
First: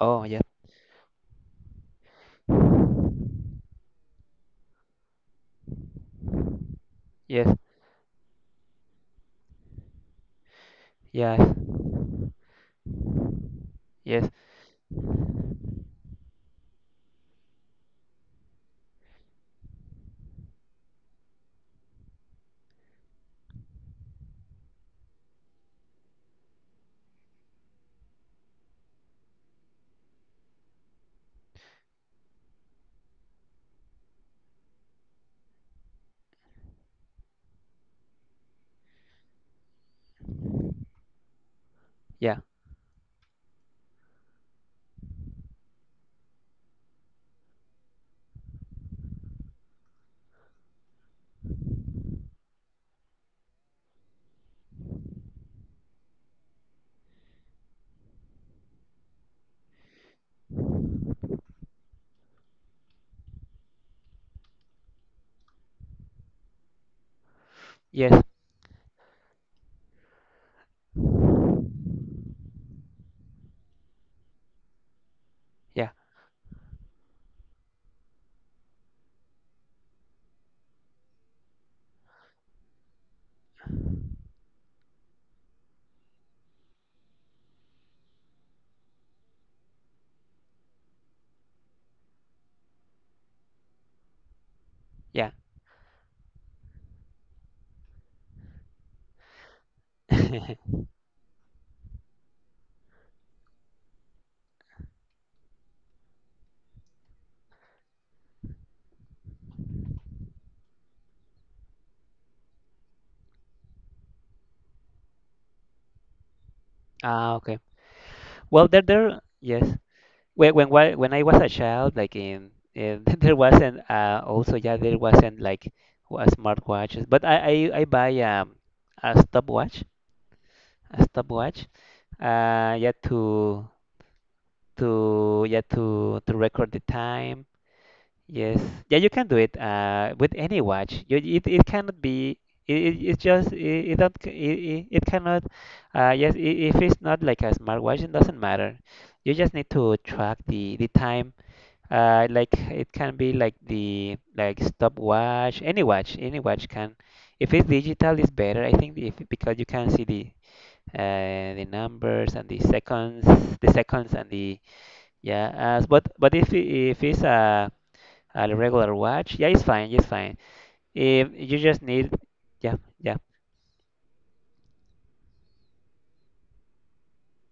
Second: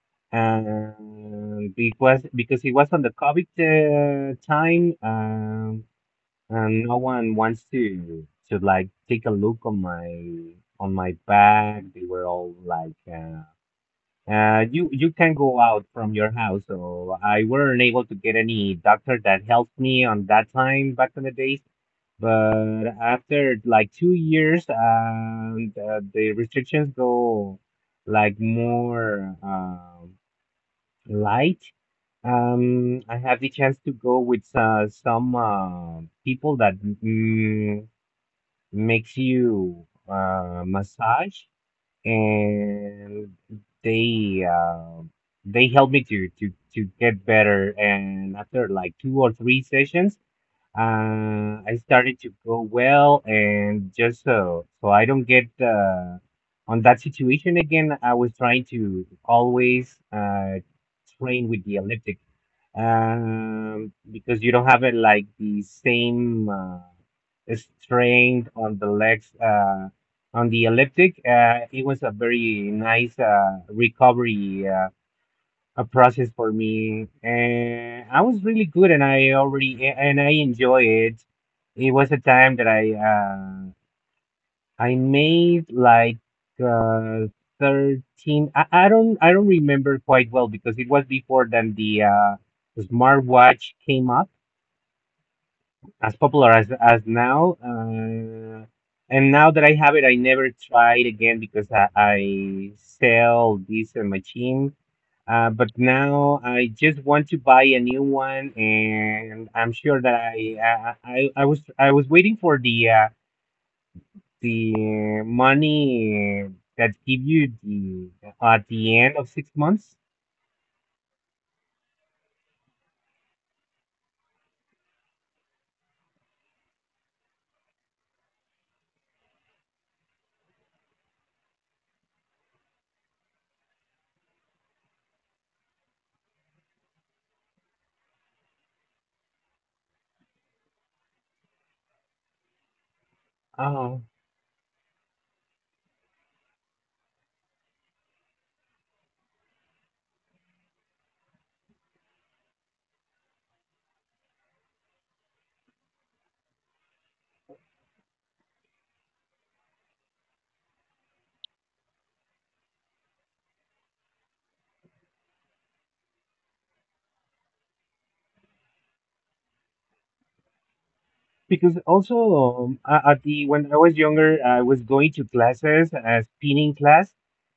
S1: Oh, yeah.
S2: And because because it was on the COVID uh, time, um, and no one
S1: Yes.
S2: wants to to like take a look on my on my
S1: Yes,
S2: bag. They were all like, uh,
S1: yes.
S2: uh, "You you can go out from your house." So I weren't able to get any doctor that helped me on that time back in the days. But after like two years, and uh, the restrictions go like more. Uh, Light. Um, I have the chance to go with uh, some uh, people that, mm, makes you uh, massage,
S1: Yeah.
S2: and they uh, they help me to to to get better. And after like two or three sessions, uh, I started to go well, and just so so I don't get uh, on that situation again. I was trying to always uh, train with the elliptic, um, because you don't have it like the same uh,
S1: Yes.
S2: strength on the legs uh, on the elliptic. Uh, it was a very nice uh, recovery, uh, a
S1: Yeah,
S2: process for me, and I was really good, and I already and I enjoy it. It was a time that i uh i made like uh thirteen. I, I don't i don't remember quite well because it was before then the uh smartwatch came up
S1: yeah.
S2: as popular as as now. Uh and now that I have it, I never tried again because i, I sell this uh, machine. Uh, but now I just want to buy a new one, and I'm sure that I I, I, I was I was waiting for the, uh, the money, that give
S1: Ah,
S2: you
S1: okay.
S2: the, uh, at
S1: Well, there
S2: the end
S1: there
S2: of six
S1: yes.
S2: months.
S1: When when wa- when I was a child, like in, in there wasn't, uh, also, yeah, there wasn't like wa- smartwatches, but I I, I buy um, a stopwatch, a stopwatch, uh yeah, to to yeah, to to record the time. Yes, yeah, you can do it uh with any watch. You, it it cannot be... it, it it's just it, it
S2: Oh,
S1: don't c- it, it it cannot... uh yes. I... If it's not like a smartwatch, it doesn't matter. You just need to track the the time, uh, like it can be like the... like stopwatch, any watch, any watch can. If it's digital, it's better, I think, if... because you can see the, uh, the numbers and the seconds, the seconds and the Yeah. As... but but if it- if it's a a regular watch, yeah, it's fine, it's fine. If you
S2: because
S1: just need...
S2: also, um,
S1: yeah,
S2: a-
S1: yeah,
S2: at the when I was younger, I was going to classes, uh, spinning class,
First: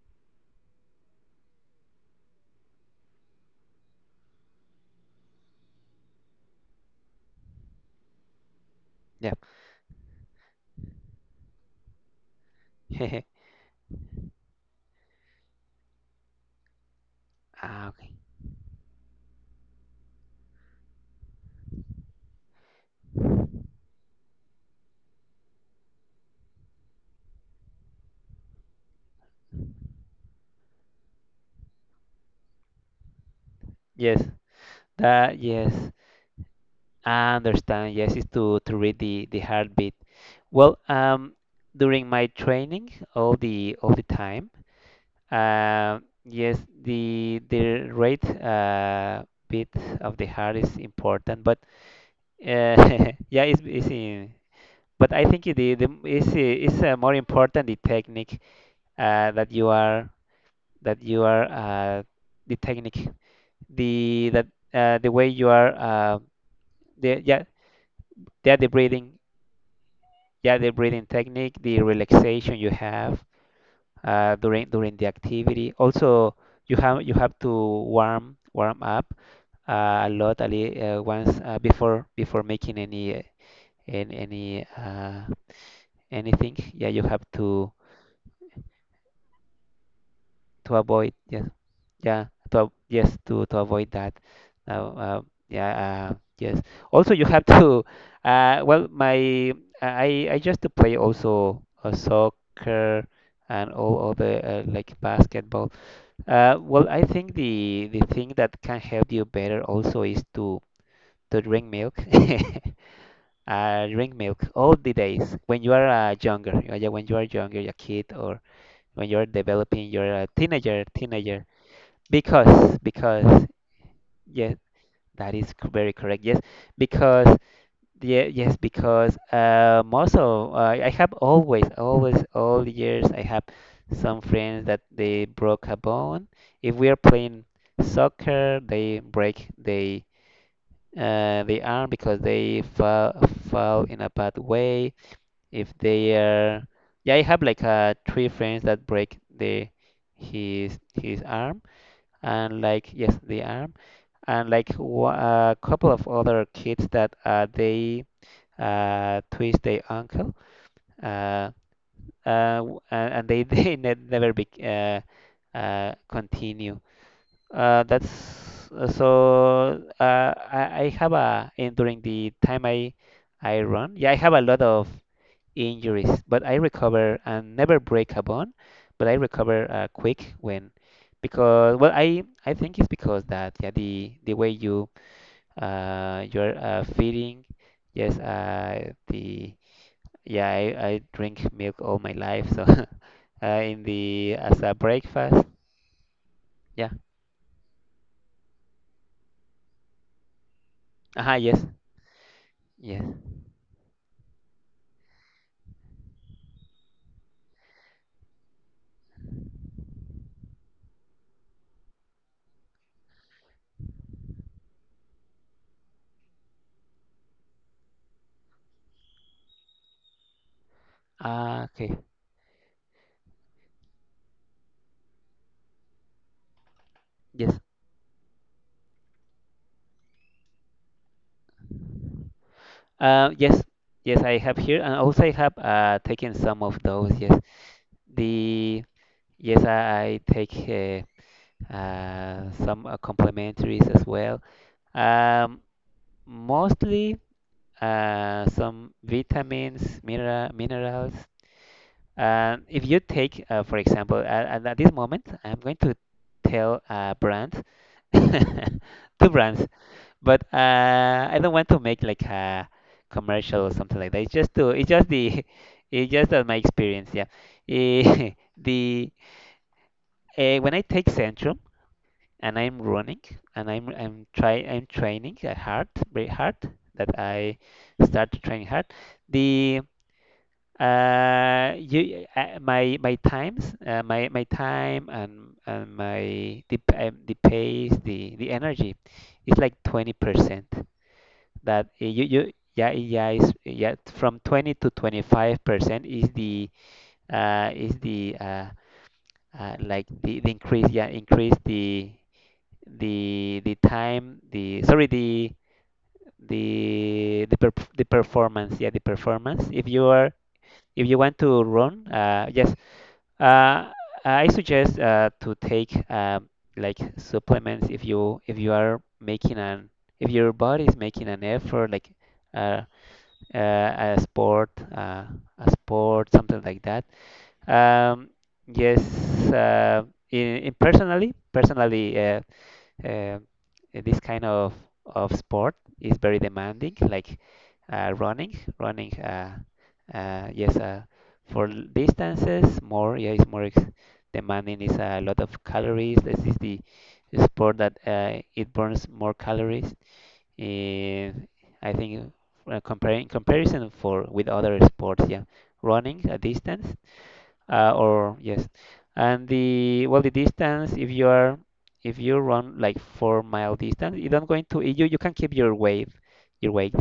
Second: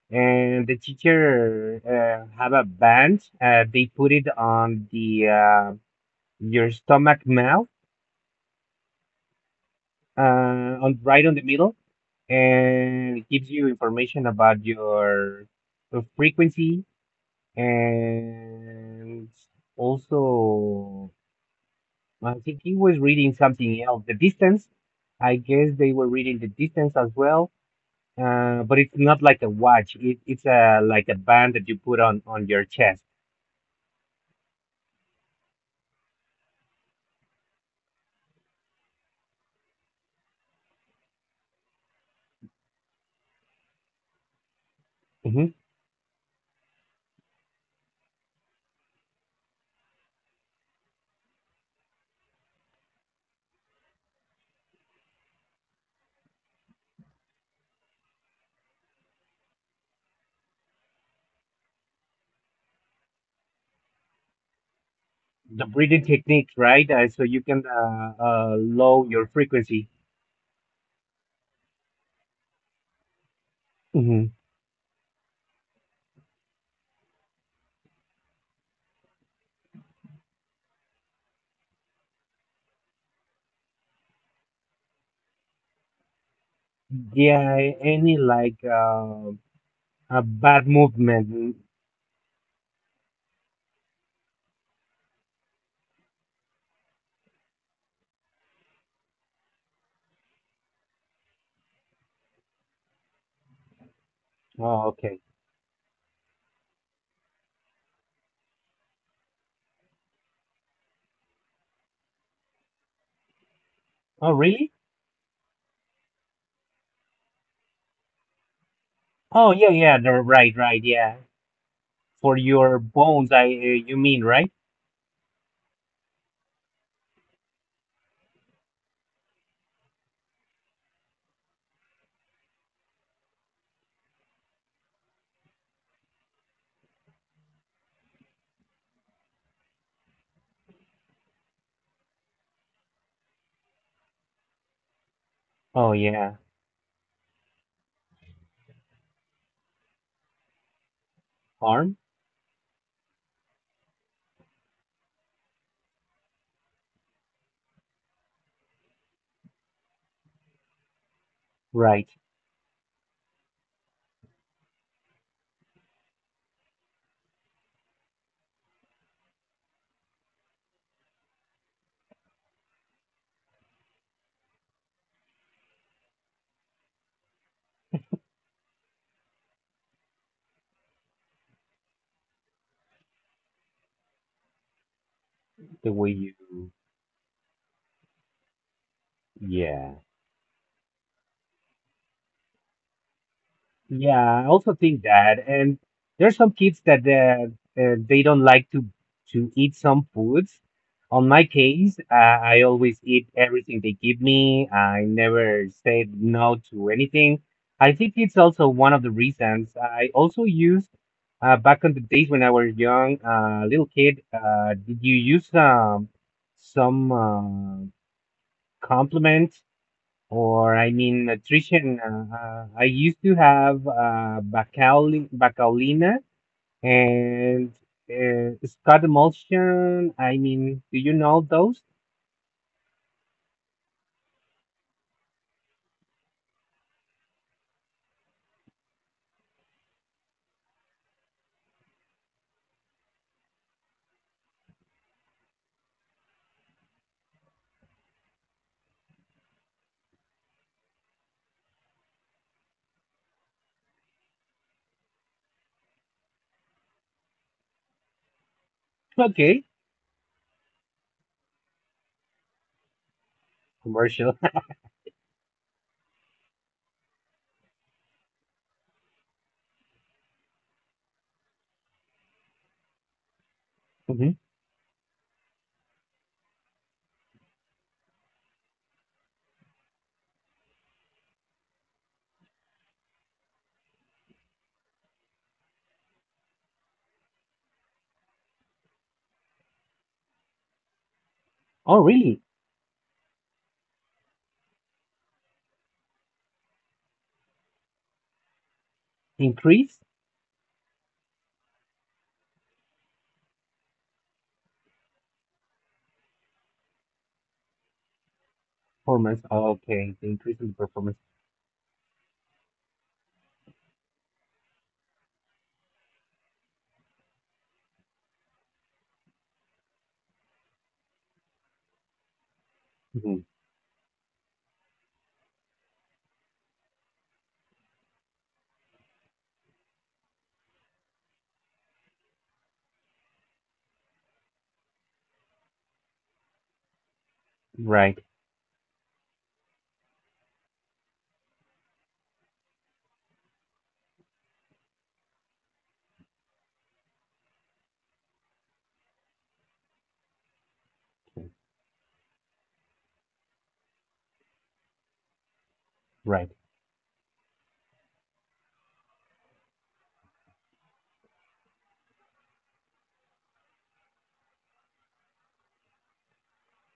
S2: and the teacher, uh, have a band. Uh, they put it on the uh, your stomach mouth,
S1: yeah.
S2: uh, on right on the middle, and it gives you information about your, uh, frequency,
S1: Ah, okay.
S2: and also, I think he was reading something else, the distance. I guess they were reading the distance as well. Uh, but it's not like a watch. It, it's a like a band that you put on on your chest.
S1: Yes, that, yes. I understand. Yes, it's to to read the the heartbeat. Well, um, during my training, all the all the time,
S2: Hmm.
S1: uh, yes, the the rate, uh, beat of the heart is important, but, uh, yeah, it's, it's in... but I think it- the the is is uh, more important, the technique, uh, that you are... that you are uh, the technique... the that uh, the way you are,
S2: The breathing
S1: uh,
S2: techniques, right? Uh,
S1: the...
S2: so
S1: yeah.
S2: you can, uh,
S1: Yeah,
S2: uh,
S1: the breathing...
S2: lower your frequency.
S1: yeah, the breathing technique, the relaxation you have, uh,
S2: Hmm.
S1: during during the activity. Also, you have you have to warm warm up, uh, a lot, a li- uh, once, uh, before before making any, uh, an- any, uh, anything. Yeah, you have
S2: Yeah,
S1: to...
S2: any like, uh, a bad
S1: to avoid, yes.
S2: movement.
S1: Yeah, to av- yes, to to avoid that. Now, uh, yeah, uh, yes. Also, you have to... Uh, well, my... I I just to play also, uh, soccer and all other, uh,
S2: Oh,
S1: like
S2: okay.
S1: basketball. Uh, well, I think the the thing that can help you better also is to to drink milk. Uh, drink
S2: Oh,
S1: milk all
S2: really?
S1: the days when you are, uh, younger. Uh, yeah, when you are younger, a kid, or when you are
S2: Oh, yeah,
S1: developing,
S2: yeah. The,
S1: you're a
S2: right,
S1: teenager,
S2: right. Yeah.
S1: teenager.
S2: For
S1: Because
S2: your bones,
S1: because
S2: I uh, you mean,
S1: yes,
S2: right?
S1: that is, c- very correct. Yes, because... yeah, yes, because, um, also, uh, I have always, always, all the years, I have some friends that they broke a bone. If we are playing soccer, they break... they uh, they arm because they fall fall in a bad way. If
S2: Oh,
S1: they
S2: yeah.
S1: are... yeah, I have like, uh, three friends that break the... his his arm,
S2: Arm?
S1: and like, yes, the arm. And like, wha- a couple of other kids that, uh, they, uh, twist their uncle, uh,
S2: Right.
S1: uh, w- and and they they ne never be, uh, uh, continue. Uh, that's, uh, so... Uh, I, I have a... in during the time I I run, yeah, I have a lot of injuries, but I recover and never break a bone, but I recover, uh, quick, when... because, well, I I think it's because that, yeah, the the way you,
S2: The way
S1: uh, you're,
S2: you.
S1: uh, feeding. Yes, uh, the...
S2: Yeah.
S1: yeah, I, I drink milk all my life, so uh, in the...
S2: Yeah, I
S1: as a
S2: also think
S1: breakfast.
S2: that, and there's some kids
S1: Yeah.
S2: that, uh, uh, they don't like to to eat some foods. On
S1: Ah,
S2: my
S1: yes,
S2: case, uh, I
S1: yes.
S2: always eat everything they give me. I never say no to anything. I think it's also one of the reasons I also used, uh, back in the days when I was young, uh, little kid. Uh, did you use, um, some, uh, compliment? Or, I mean,
S1: Ah, okay.
S2: nutrition. Uh, uh, I used to have, uh, bacauli- bacalina,
S1: Yes.
S2: and, uh, Scott emulsion. I mean, do you know those?
S1: Uh, yes, yes. I have here, and also I have, uh, taken some of those. Yes. The... yes, I, I take, uh, uh, some, uh, complementaries as well. Um, mostly, uh, some vitamins, mineral minerals. Um, if you take, uh, for example, at, at this moment, I'm going to tell a brand, two brands,
S2: Okay,
S1: but, uh, I don't want to make like a commercial or something like that. It's
S2: commercial.
S1: just to... it's just the... it's just, uh, my experience. Yeah. Eh, the... uh, when I take Centrum and I'm running, and I'm I'm
S2: Mhm.
S1: try I'm training, uh, hard, very hard. That I... start training hard. The, uh, you, uh, my my times, uh, my my time, and and my, the, p- um, the pace, the the energy, is like twenty percent. That,
S2: Oh,
S1: uh, you you
S2: really?
S1: yeah, yeah, is, yeah, from twenty to twenty-five percent is the uh is the uh, uh
S2: Increase.
S1: like the, the increase, yeah, increase the the the time, the, sorry, the the the, perf the performance, yeah, the
S2: Performance.
S1: performance if you
S2: Okay,
S1: are...
S2: the increase in
S1: if you
S2: performance.
S1: want to run, uh yes. Uh, I suggest, uh, to take, um, like supplements if you if you are making an... if your body is making an effort, like, uh,
S2: Mhm.
S1: uh, a sport, uh, a sport something like that. Um, yes, uh, in, in personally, personally uh, uh, this kind of of sport is very demanding, like, uh,
S2: Right,
S1: running, running. Uh, uh, yes, uh, for, l- distances, more, yeah, it's more, ex- demanding. It's a lot of calories. This is the sport that, uh, it burns more calories. Uh, I think, uh, comparing comparison for with other sports, yeah, running a
S2: right.
S1: distance, uh, or, yes, and the well, the distance, if you are... if you run like four mile distance, you don't going to... you you can keep your weight, your weight,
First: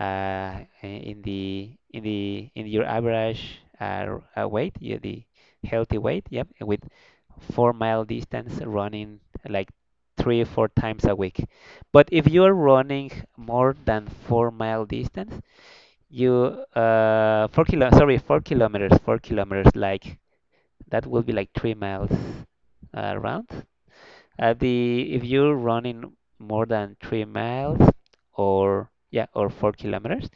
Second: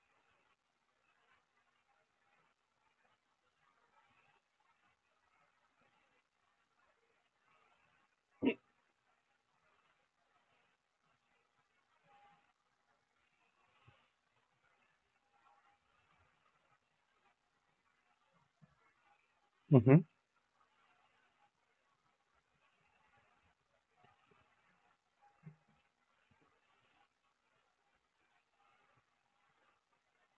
S1: uh, in the in the in your average, uh, uh, weight, yeah, the healthy weight, yep, with four mile distance running, like, three four times a week. But if you are running more than four mile distance, you... uh four kilo, sorry, four kilometers, four kilometers,
S2: Hmm.
S1: like... that will be like three miles, uh, round. Uh, the... if you're running more than three miles, or, yeah, or four kilometers,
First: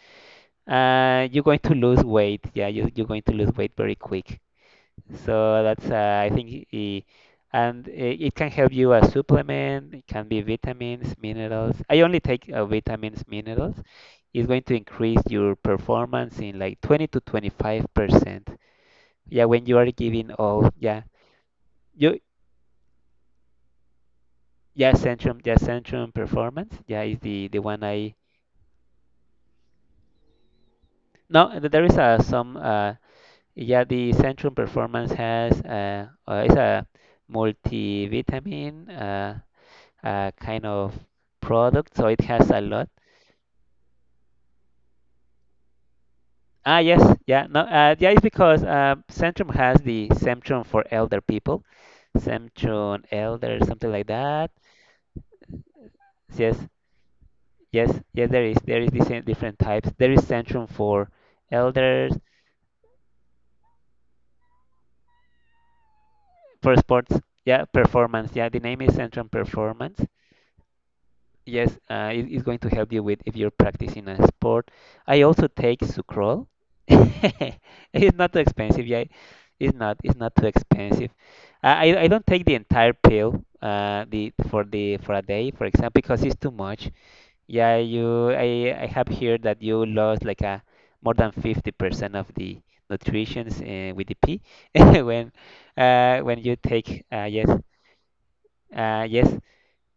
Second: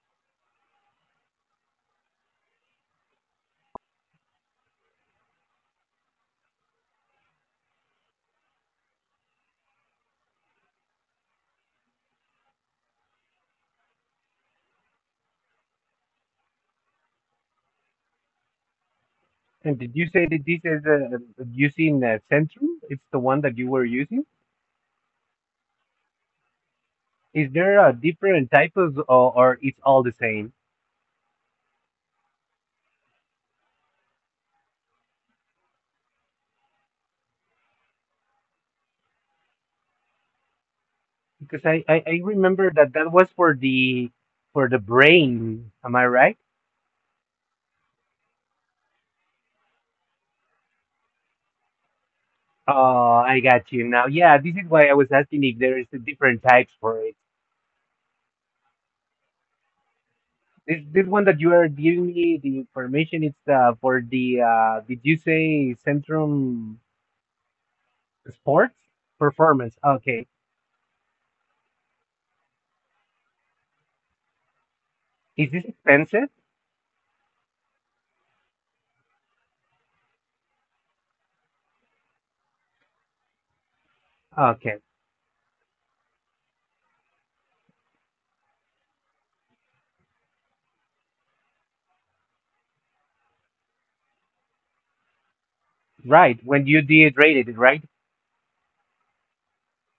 S1: uh, you're going to lose weight. Yeah, you, you're going to lose weight very quick. So that's, uh, I think, i- and it, it can help you, a supplement. It can be vitamins, minerals. I only take, uh, vitamins, minerals. It's going to increase your performance in like twenty to twenty-five percent. Yeah, when
S2: And
S1: you are
S2: did you say
S1: giving
S2: that this
S1: all,
S2: is,
S1: yeah,
S2: uh, using, uh,
S1: you...
S2: Centrum? It's the one that you were using?
S1: Yeah, Centrum, yeah, Centrum Performance, yeah, is the
S2: Is
S1: the one
S2: there a
S1: I...
S2: different types, or, or it's all the same?
S1: No, th- there is, uh, some. Uh, yeah, the Centrum Performance has, uh, uh, it's a multivitamin, uh, uh, kind of
S2: Because I,
S1: product,
S2: I,
S1: so
S2: I
S1: it has a
S2: remember
S1: lot.
S2: that that was for the, for the brain. Am I right?
S1: Ah, yes, yeah, no, uh, yeah, it's because, uh, Centrum has the Centrum for elder people, Centrum
S2: Oh, I
S1: elder,
S2: got you
S1: something
S2: now.
S1: like
S2: Yeah,
S1: that.
S2: this is why I was asking if there is a different
S1: Yes,
S2: types for it.
S1: yes, yes, there is, there is different different types. There is Centrum
S2: This this
S1: for
S2: one that you are giving
S1: elders,
S2: me the information, it's, uh, for the, uh, did you say
S1: for
S2: Centrum
S1: sports, yeah, performance, yeah, the
S2: Sports
S1: name is Centrum
S2: Performance?
S1: Performance.
S2: Okay,
S1: Yes, uh, it, it's going to help you with if you're practicing a sport. I also
S2: is this
S1: take
S2: expensive?
S1: Sucrol. It's not too expensive, yeah. It's not, it's not too expensive. I i I don't take the entire pill, uh the, for
S2: Okay,
S1: the... for a day, for example, because it's too much. Yeah, you... i i have heard that you lost like a... more than fifty percent of the nutrients, uh, with the pee when, uh,
S2: right.
S1: when you
S2: When you
S1: take... uh,
S2: dehydrated
S1: yes.
S2: it, right?
S1: uh, yes,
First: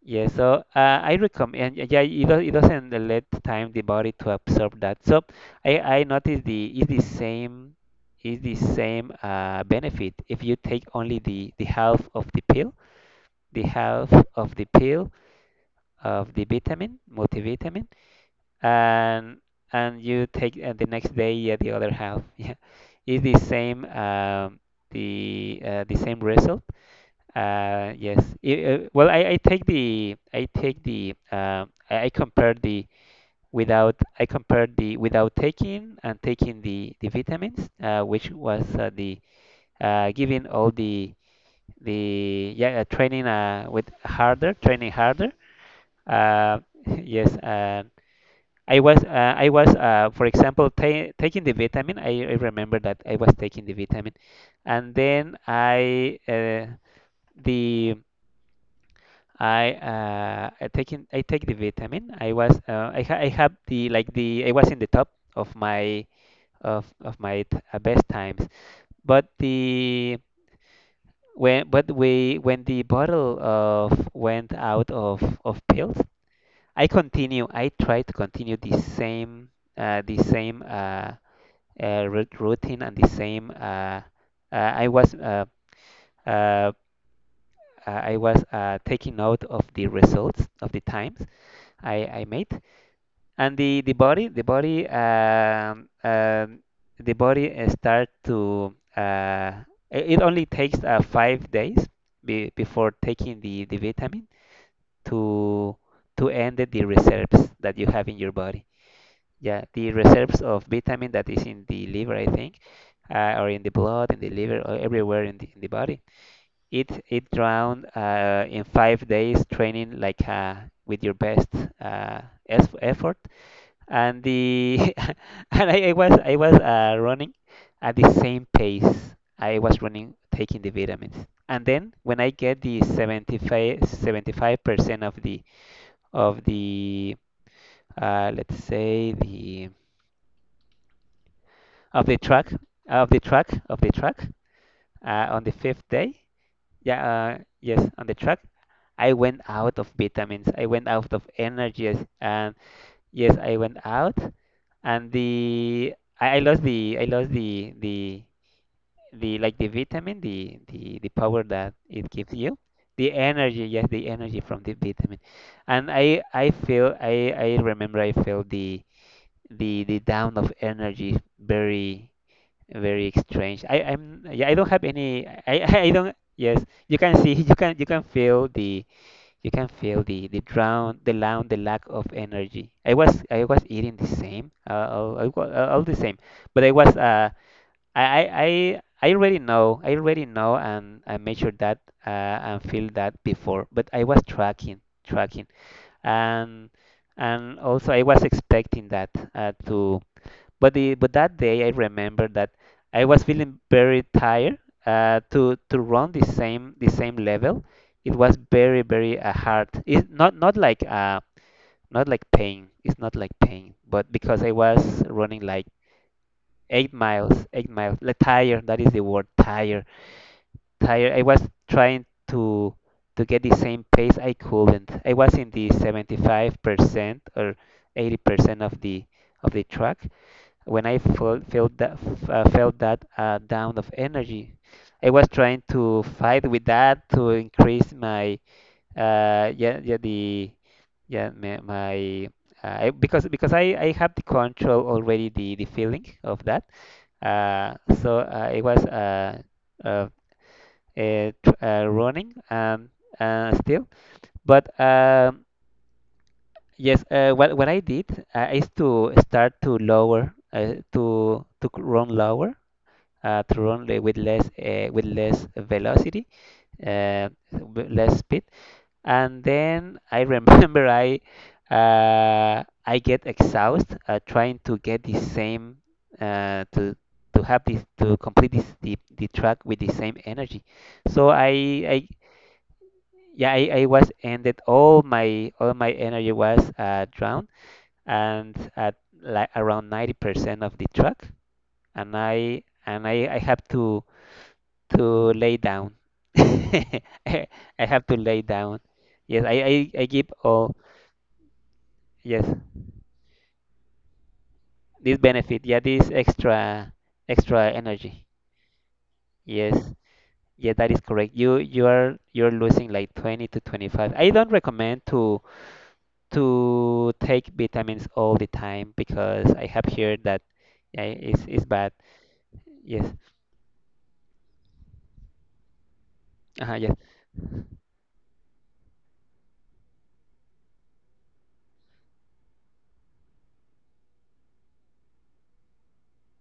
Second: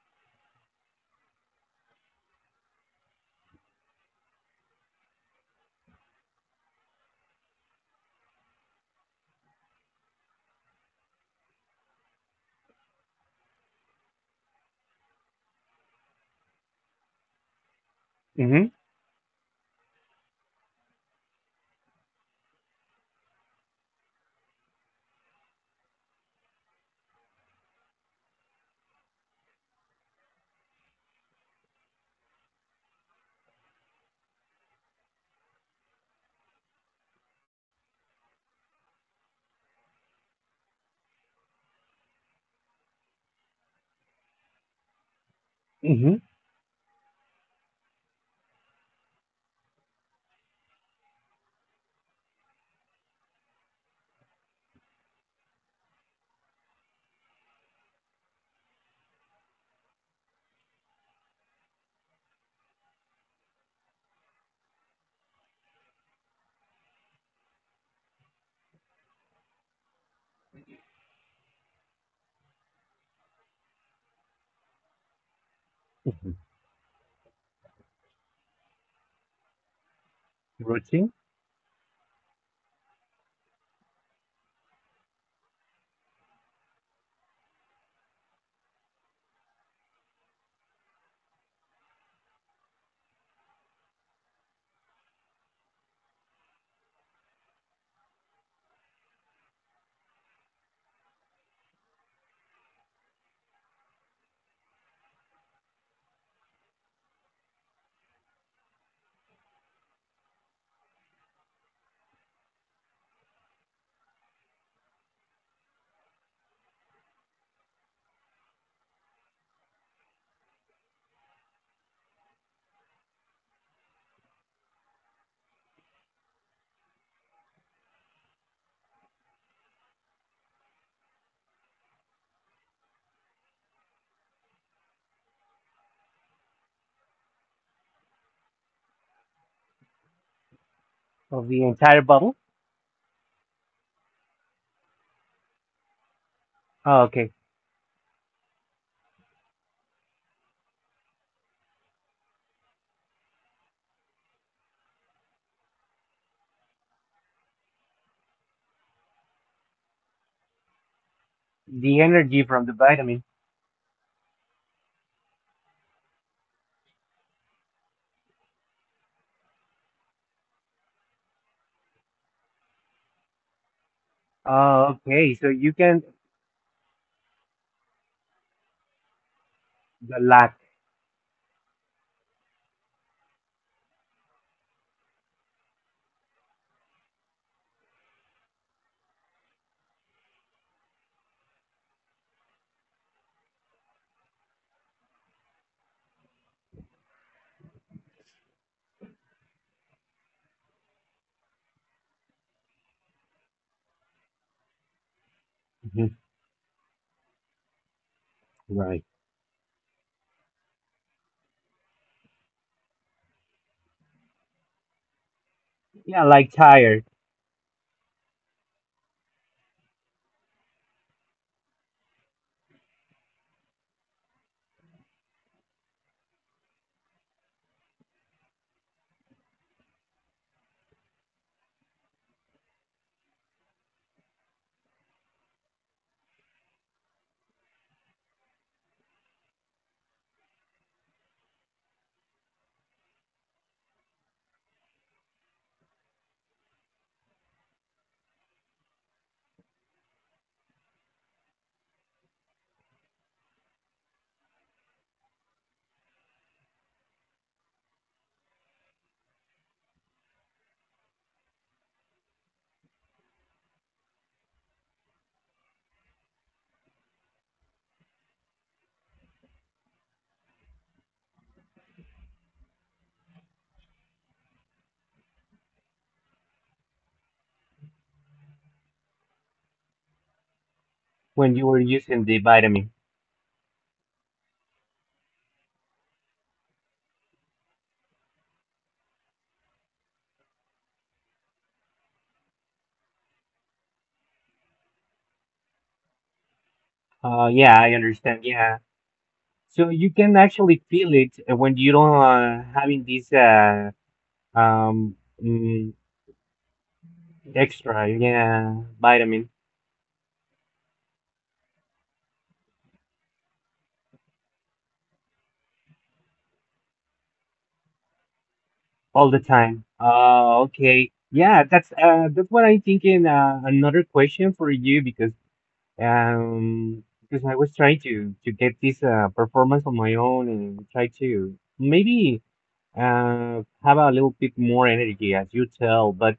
S1: yes. So, uh, I recommend. Yeah, yeah, it, does, it doesn't let time the body to absorb that. So, I, I noticed the... is the same... is the same, uh, benefit if you take only the the half of the pill, the half of the pill, of the vitamin, multivitamin,
S2: Mm-hmm.
S1: and and you take, uh, the next day, yeah, the other half. Yeah, is the same, um, the, uh, the same result, uh, yes. I- uh, well, I, I take the... I take the, uh, I, I compared the without... I compared the without taking and taking the the vitamins, uh, which was, uh, the, uh, giving all the... the yeah, uh, training, uh, with harder, training harder.
S2: Mm-hmm.
S1: Uh, yes. Uh, I was, uh, I was uh, for example, ta taking the vitamin. I, I remember that I was taking the vitamin, and then I, uh, the... I uh I taking I take the vitamin. I was, uh, I ha I have the... like the, I was in the top of my... of of my, t uh, best times. But the... when... but we when the bottle of went out of of pills, I continue. I try to continue the same, uh the same, uh,
S2: Routine.
S1: uh rut- routine, and the same, uh, uh I was uh uh uh, I was, uh taking note of the results of the times I I made. And the the body the body um, um, the body uh, start to, uh, i- it only takes uh, five days be, before taking the, the vitamin to to end the reserves that you have in your body. Yeah, the reserves of vitamin that is in the liver, I think, uh, or in the blood, in the liver, or everywhere in the, in the body. it it drowned uh, in five days training, like uh, with your best uh, es- effort. And the and I, I was I was uh, running at the same pace I was running taking the vitamins. And then when I get the seventy-five seventy-five percent of the of the uh, let's say, the
S2: Of the entire
S1: of the
S2: bottle.
S1: track of the track of the track uh, on the fifth day. Yeah.
S2: Okay,
S1: Uh, yes, on the track I went out of vitamins, I went out of energies, and yes, I went out. And the I, I lost the I lost the the the, like, the vitamin, the the the power that
S2: the
S1: it gives
S2: energy
S1: you,
S2: from the
S1: the
S2: vitamin.
S1: energy. Yes, the energy from the vitamin. And I I feel I I remember I felt the the the down of energy very very strange. I I'm yeah, I don't have
S2: Oh,
S1: any.
S2: okay. So
S1: I
S2: you
S1: I
S2: can.
S1: don't, yes, you can see. you can you can feel the, you can feel
S2: The
S1: the the
S2: lack.
S1: drown, the loud, the lack of energy. I was I was eating the same, uh, all, all, all all the same, but I was uh I I I I already know I already know and I measured that uh, and feel that before, but I was tracking tracking. and and also I was expecting that, uh, to, but the but that day I remember that I was feeling very tired, uh, to to run
S2: Mhm.
S1: the same the same level. It was very
S2: Right.
S1: very uh, hard. It's not not like uh Not like pain. It's not like pain, but because I was running like
S2: Yeah, like
S1: eight
S2: tired
S1: miles, eight miles. Like tired. That is the word. Tired. Tired. I was trying to to get the same pace. I couldn't. I was in the seventy-five percent or eighty percent of the of the track when I felt felt that, uh, felt that uh, down of energy. I was trying to fight with that, to increase my uh, yeah yeah the yeah my, my, uh, I, because because I, I have the control already, the, the feeling of that. Uh, so uh, I was uh, uh, uh, tr- uh, running, um, uh, still, but um, yes, uh, what what I did, uh, is to start to lower, uh, to to c- run lower, uh, to run le- with less, uh, with less velocity, uh, w- less speed. And then I remember I uh, I get exhausted uh, trying to get the same, uh, to to have this to complete this, the, the track with the same energy. So I
S2: when you were
S1: I
S2: using the vitamin.
S1: yeah, I, I was ended, all my all my energy was, uh, drowned, and at like around ninety percent of the track. And I and I, I have to to lay down. I
S2: Uh, yeah, I
S1: have to lay
S2: understand.
S1: down.
S2: Yeah.
S1: Yes, I,
S2: So
S1: I, I
S2: you
S1: give
S2: can
S1: all.
S2: actually feel it, uh, when you don't,
S1: Yes,
S2: uh, having this, uh
S1: this
S2: um
S1: benefit. Yeah,
S2: mm,
S1: this extra extra
S2: extra,
S1: energy.
S2: yeah, vitamin
S1: Yes, yeah, that is correct. You you are you're losing like twenty to twenty-five. I don't recommend to to take vitamins all the time,
S2: all the
S1: because I
S2: time.
S1: have heard that
S2: Oh,
S1: yeah,
S2: okay.
S1: it's,
S2: Yeah,
S1: it's bad.
S2: that's uh that's what I'm
S1: Yes,
S2: thinking. Uh, another question for you, because,
S1: uh yes.
S2: Um, because I was trying to to get this, uh, performance on my own, and try to maybe uh have a little bit more energy, as you tell. But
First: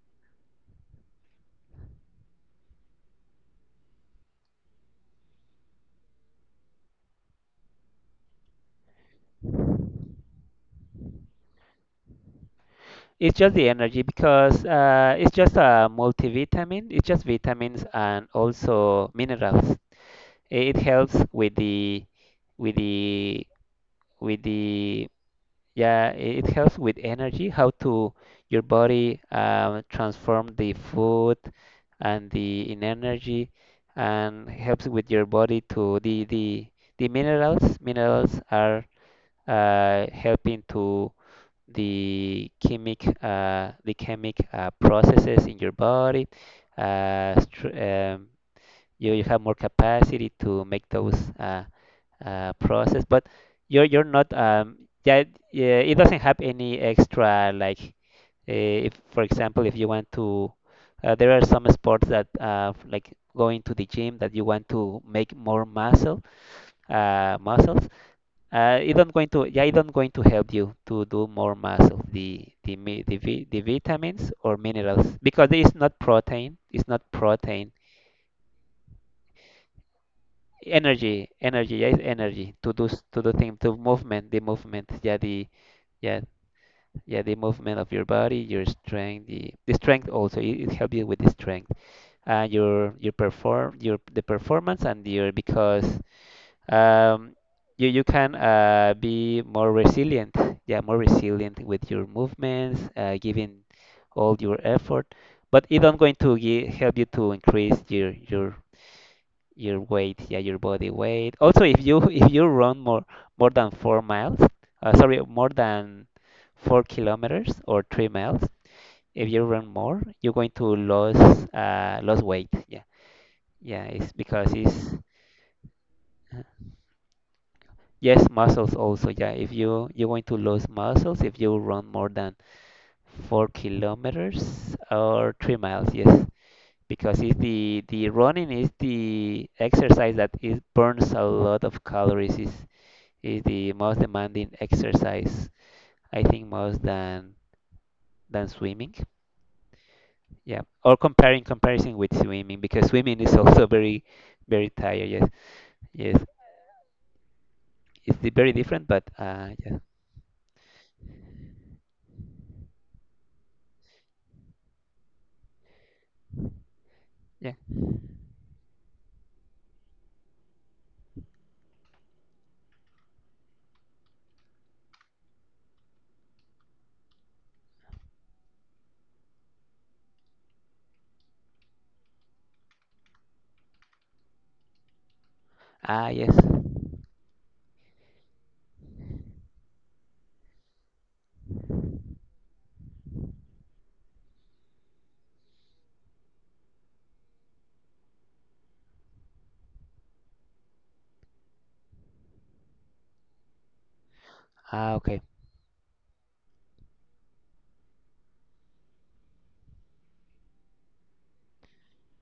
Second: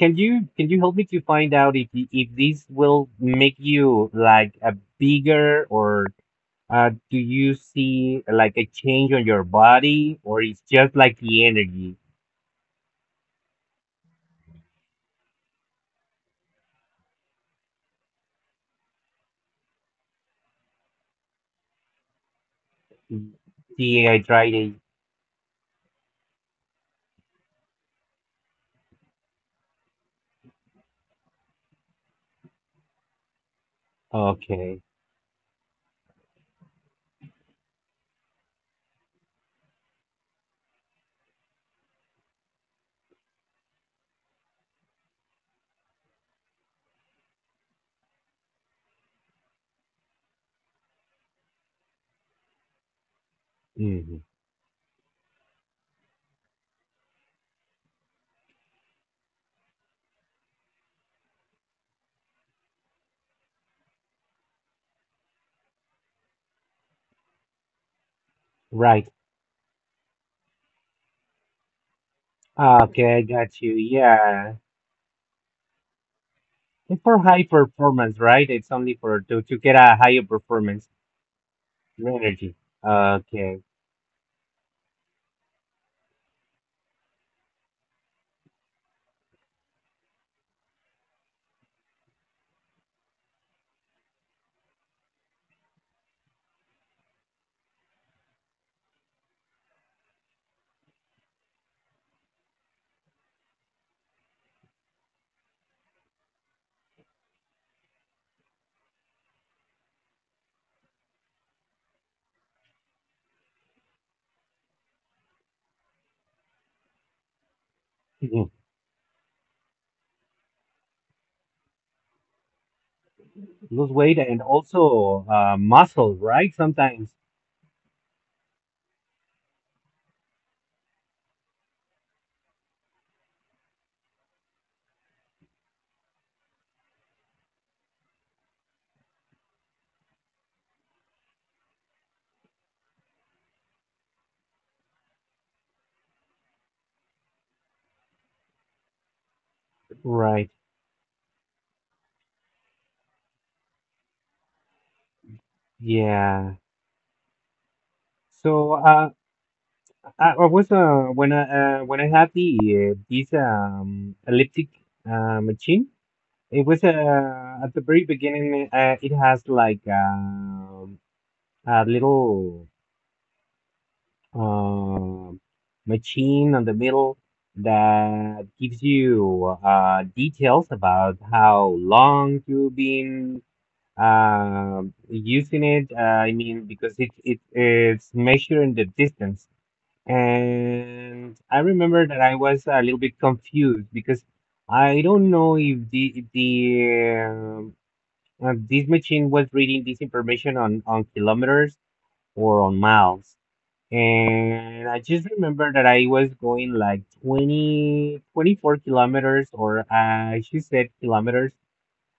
S2: can you can you help me to find out if y- if this will make you like a bigger, or uh do you see like a change on your body, or it's just like the energy,
S1: It's just the energy, because uh, it's just a multivitamin. It's just vitamins and also minerals. It helps with the with the with
S2: dehydrated?
S1: the yeah, it helps with energy. How to, your body um, transform the food and the in energy, and
S2: Okay.
S1: helps with your body to the the the minerals. Minerals are uh, helping to the chemic uh, the chemic, uh, processes in your body. Uh, str- um, you, you have more capacity to make those, uh, uh, process, but you're you're
S2: Hmm.
S1: not, um, yeah, yeah, it doesn't have any extra, like, uh, if, for example, if you want to, uh, there are some sports that, uh, like going to the gym, that you want to make more muscle uh, muscles. Uh, it
S2: Right.
S1: not going to, yeah, it not going to help you to do more mass of the the mi- the,
S2: Okay, I
S1: vi- the
S2: got you.
S1: vitamins or
S2: Yeah.
S1: minerals, because it's not protein. It's not
S2: It's for high
S1: protein.
S2: performance, right? It's only for to, to get a higher performance
S1: Energy, energy, yeah, it's
S2: in
S1: energy
S2: energy.
S1: to do s- to do thing,
S2: Okay.
S1: to movement, the movement, yeah, the yeah yeah the movement of your body, your strength, the, the strength, also it, it helps you with the strength, and your your perform your the performance and your, because um, you you can, uh, be more resilient. Yeah, more resilient with your movements, uh, giving all your effort. But it not going to gi- help you to increase your your your weight. Yeah, your body weight. Also, if you if you run more, more than four miles, uh, sorry, more than four kilometers, or three miles.
S2: Mhm.
S1: If you run more, you're going to lose, uh, lose weight. Yeah, yeah,
S2: Lose
S1: it's
S2: weight, and
S1: because it's,
S2: also, uh, muscle, right? Sometimes.
S1: yes, muscles also. Yeah, if you you're going to lose muscles if you run more than four kilometers or three miles. Yes, because it's the the running is the exercise that it burns a lot of calories. is is the most demanding exercise. I think most than than swimming.
S2: Right.
S1: Yeah, or comparing, comparison with swimming, because swimming is also very very tired. Yes, yes,
S2: Yeah.
S1: it's the very
S2: So,
S1: different, but
S2: uh,
S1: uh, yeah,
S2: I, I was uh, when I uh, when I had the, uh, this, um, elliptic, uh, machine, it was,
S1: yeah.
S2: uh, at the very beginning. Uh, it has like, um, a little, uh, machine on the middle, that gives you, uh, details about how long you've been, uh, using it. Uh,
S1: Ah,
S2: I
S1: yes.
S2: mean, because it, it it's measuring the distance. And I remember that I was a little bit confused, because I don't know if the if the um, uh, this machine was reading this information on on kilometers or on miles. And
S1: Ah,
S2: I
S1: okay.
S2: just remember that I was going like twenty, twenty-four kilometers, or uh, she said kilometers,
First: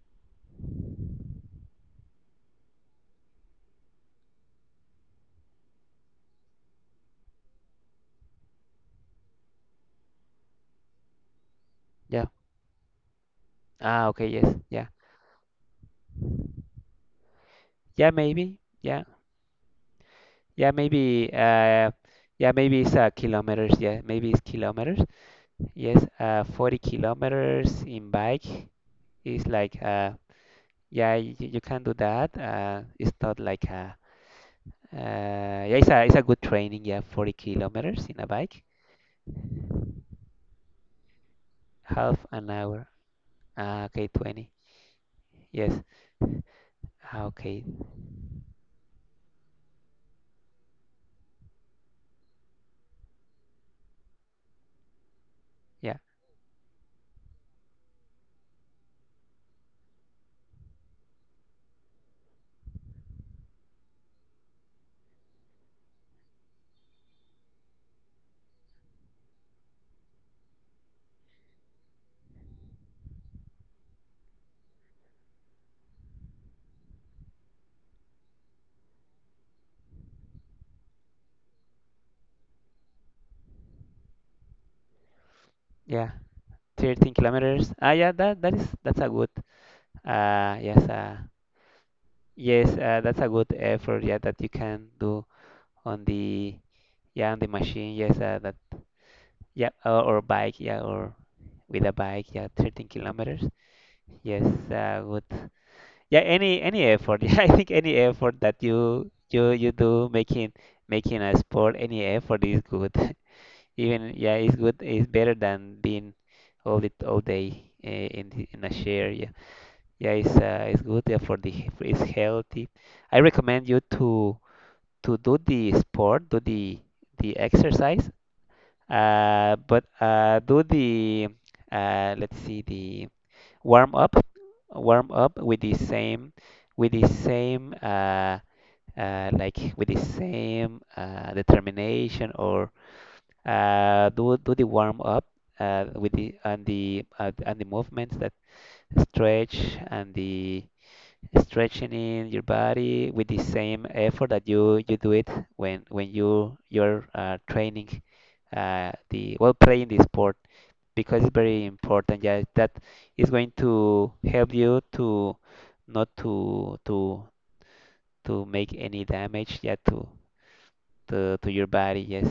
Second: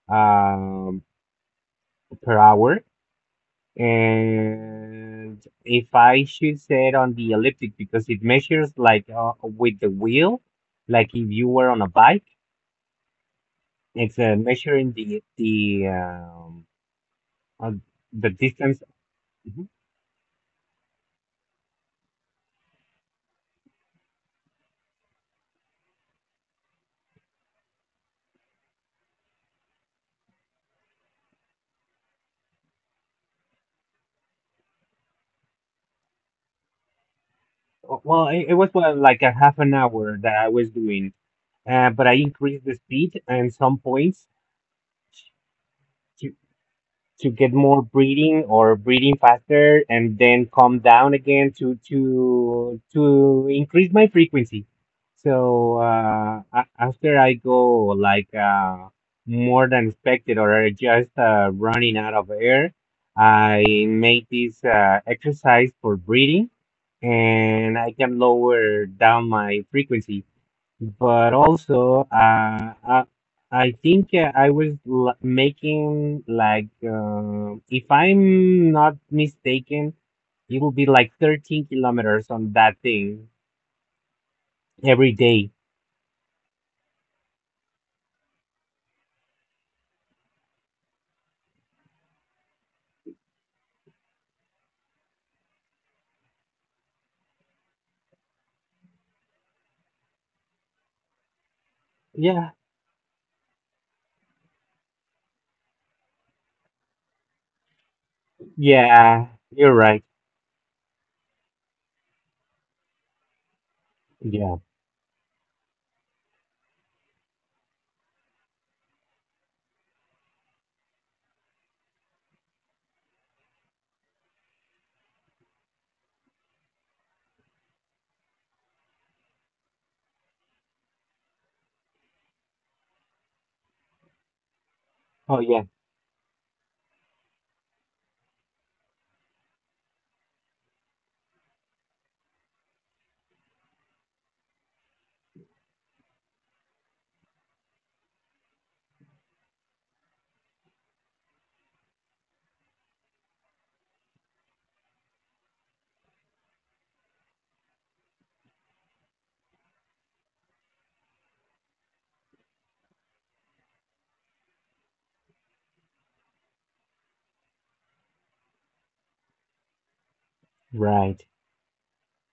S2: um, per hour. And if I should sit on the elliptic, because it measures like, uh, with the wheel, like if you were on a bike,
S1: Yeah. Ah,
S2: it's,
S1: okay,
S2: uh,
S1: yes, yeah,
S2: measuring the the um, uh,
S1: yeah,
S2: the
S1: maybe,
S2: distance.
S1: yeah,
S2: Mm-hmm.
S1: yeah, maybe, uh, yeah, maybe it's uh, kilometers, yeah, maybe it's kilometers, yes, uh, forty kilometers in bike is like, uh, yeah, you, you can do that, uh, it's not like a, uh, yeah, it's a, it's a good training, yeah, forty
S2: Oh.
S1: kilometers in
S2: Well,
S1: a
S2: it, it
S1: bike,
S2: was, well, like a half an hour that I was doing, uh, but I
S1: half an
S2: increased the
S1: hour,
S2: speed and some
S1: ah, okay,
S2: points,
S1: twenty, yes, ah,
S2: to get
S1: okay,
S2: more breeding, or breeding faster, and then come down again to to to increase my frequency. So
S1: yeah,
S2: uh a- after I go like, uh more than expected, or just, uh, running out of air, I make this, uh, exercise for breathing, and I can lower down my frequency. But also, uh, I, I think, uh, I was, l making like, uh, if I'm not mistaken, it will be like 13 kilometers on that thing every day.
S1: yeah, thirteen kilometers, ah, yeah, that, that is, that's a good, uh, yes, uh, yes, uh, that's a good effort, yeah, that you can do on the, yeah, on the machine. Yes, uh, that yeah, or, or bike, yeah, or with a bike, yeah,
S2: Yeah,
S1: thirteen kilometers. Yes, uh, good. Yeah, any any effort. Yeah, I think any effort that you
S2: yeah,
S1: you
S2: you're
S1: you
S2: right.
S1: do, making making a sport, any effort is good. Even, yeah, it's
S2: Yeah.
S1: good. It's better than being all the all day, uh, in the, in a chair. Yeah, yeah, it's uh, it's good. Yeah, for the, it's healthy. I recommend you to to do the sport, do the the exercise, uh, but uh, do the, uh, let's see, the warm up, warm
S2: Oh
S1: up with
S2: yeah,
S1: the same with the same uh, uh, like with the same, uh, determination, or uh, do do the warm up, uh, with the, and the uh, and the movements, that stretch and the stretching in your body with the same effort that you you do it when when you you're, uh, training, uh, the well playing the sport, because it's very important. Yeah, that is going to help you to not to to to make any damage. Yeah, to
S2: right,
S1: to to your body. Yes.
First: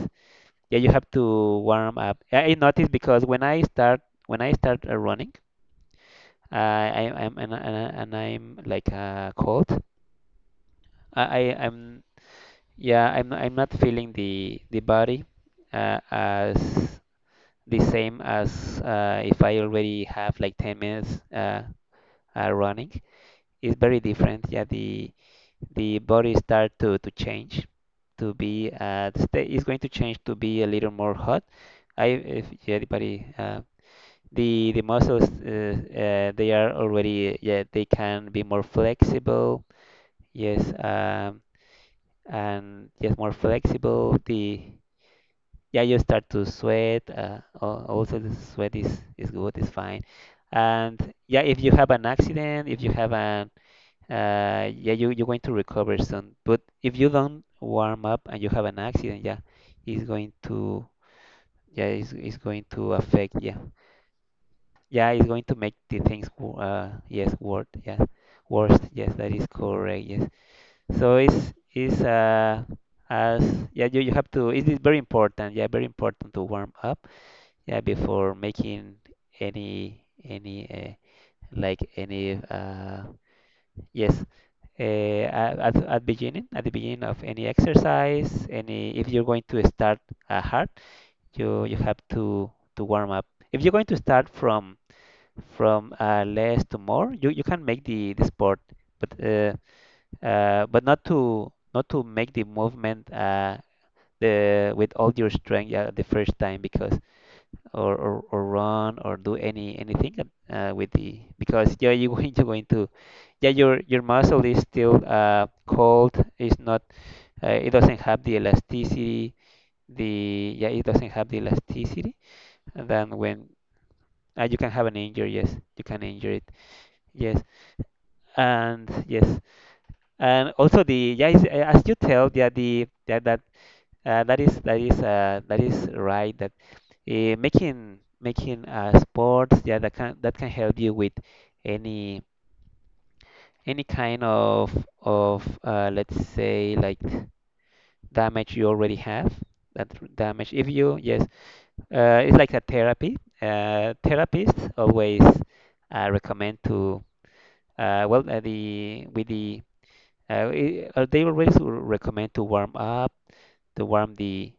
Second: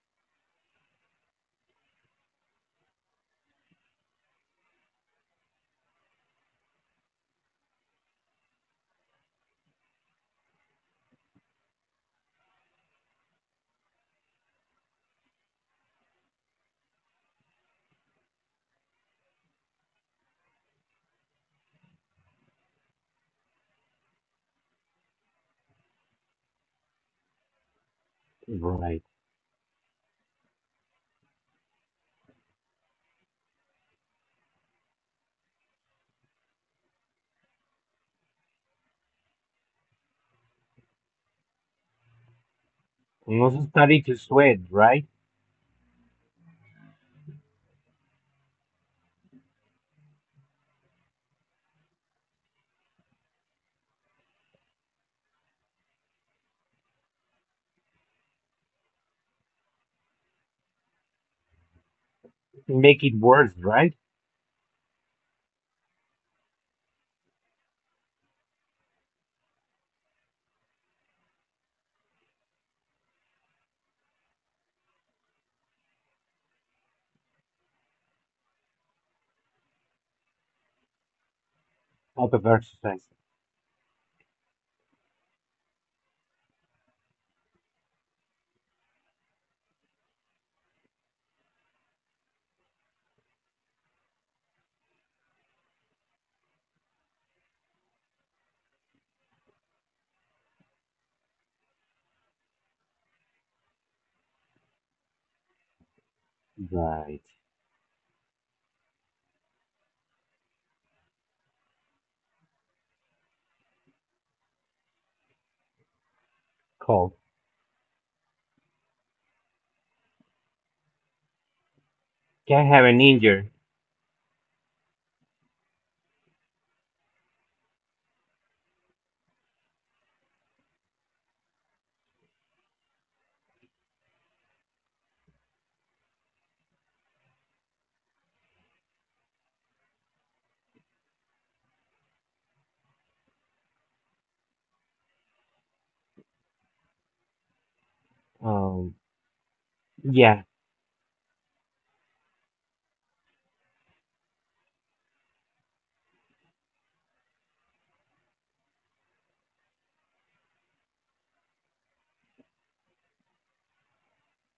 S1: Yeah, you have to warm up. I I noticed because when I start, when I start uh, running, I I- I'm and, I- and, I- and I'm like, uh, cold. I I- I'm Yeah, I'm not, I'm not feeling the the body, uh, as the same as, uh, if I already have like ten minutes, uh, uh, running. It's very different. Yeah, the the body start to to change, to be,
S2: right.
S1: uh, the state is going to change to be a little more hot. I if yeah, the body, uh, the the muscles, uh, uh, they are already, yeah, they can be more flexible. Yes, um, and, yes, more
S2: And also starting
S1: flexible.
S2: to
S1: The
S2: sweat, right?
S1: yeah, you start to sweat. Uh, al- also, the sweat is is good, it's fine. And yeah, if you have an accident, if you have an uh, yeah, you you're going to recover soon. But if you don't warm up and you have an accident, yeah, it's going to, yeah, it's, it's going to
S2: Make it
S1: affect,
S2: worse,
S1: yeah,
S2: right?
S1: yeah, it's going to make the things wo- uh yes, worse, yeah, worse, yes, that is correct, yes. So it's it's uh as yeah you, you have to it is very important, yeah, very important to warm up yeah before making any any uh, like
S2: Out
S1: any
S2: of
S1: uh,
S2: exercise.
S1: yes, uh, at, at at beginning at the beginning of any exercise, any, if you're going to start uh, hard, you you have to to warm up. If you're going to start from from uh, less to more, you, you can make the, the sport, but uh, uh, but not to not to make the movement, uh, the with all your strength, yeah, the first time because
S2: Right.
S1: or, or, or run or do any anything uh, with the because, yeah, you are going to going to yeah, your your muscle is still uh, cold. It's not
S2: Cold.
S1: uh, it doesn't have the elasticity. The yeah it doesn't have the elasticity,
S2: Can have
S1: and
S2: an
S1: then when
S2: injury.
S1: uh, you can have an injury. Yes, you can injure it. Yes, and yes, and also the, yeah, it's- uh, as you tell, yeah, the that that Uh, that is that is uh, that is right. That uh, making making uh, sports, yeah, that can that can help you with any any kind of of uh, let's say like damage you already
S2: Um,
S1: have. That r-
S2: yeah,
S1: damage, if you, yes, uh, it's like a therapy. Uh, therapists always uh, recommend to uh, well uh, the with the uh, I- uh, they always recommend to warm up, to warm the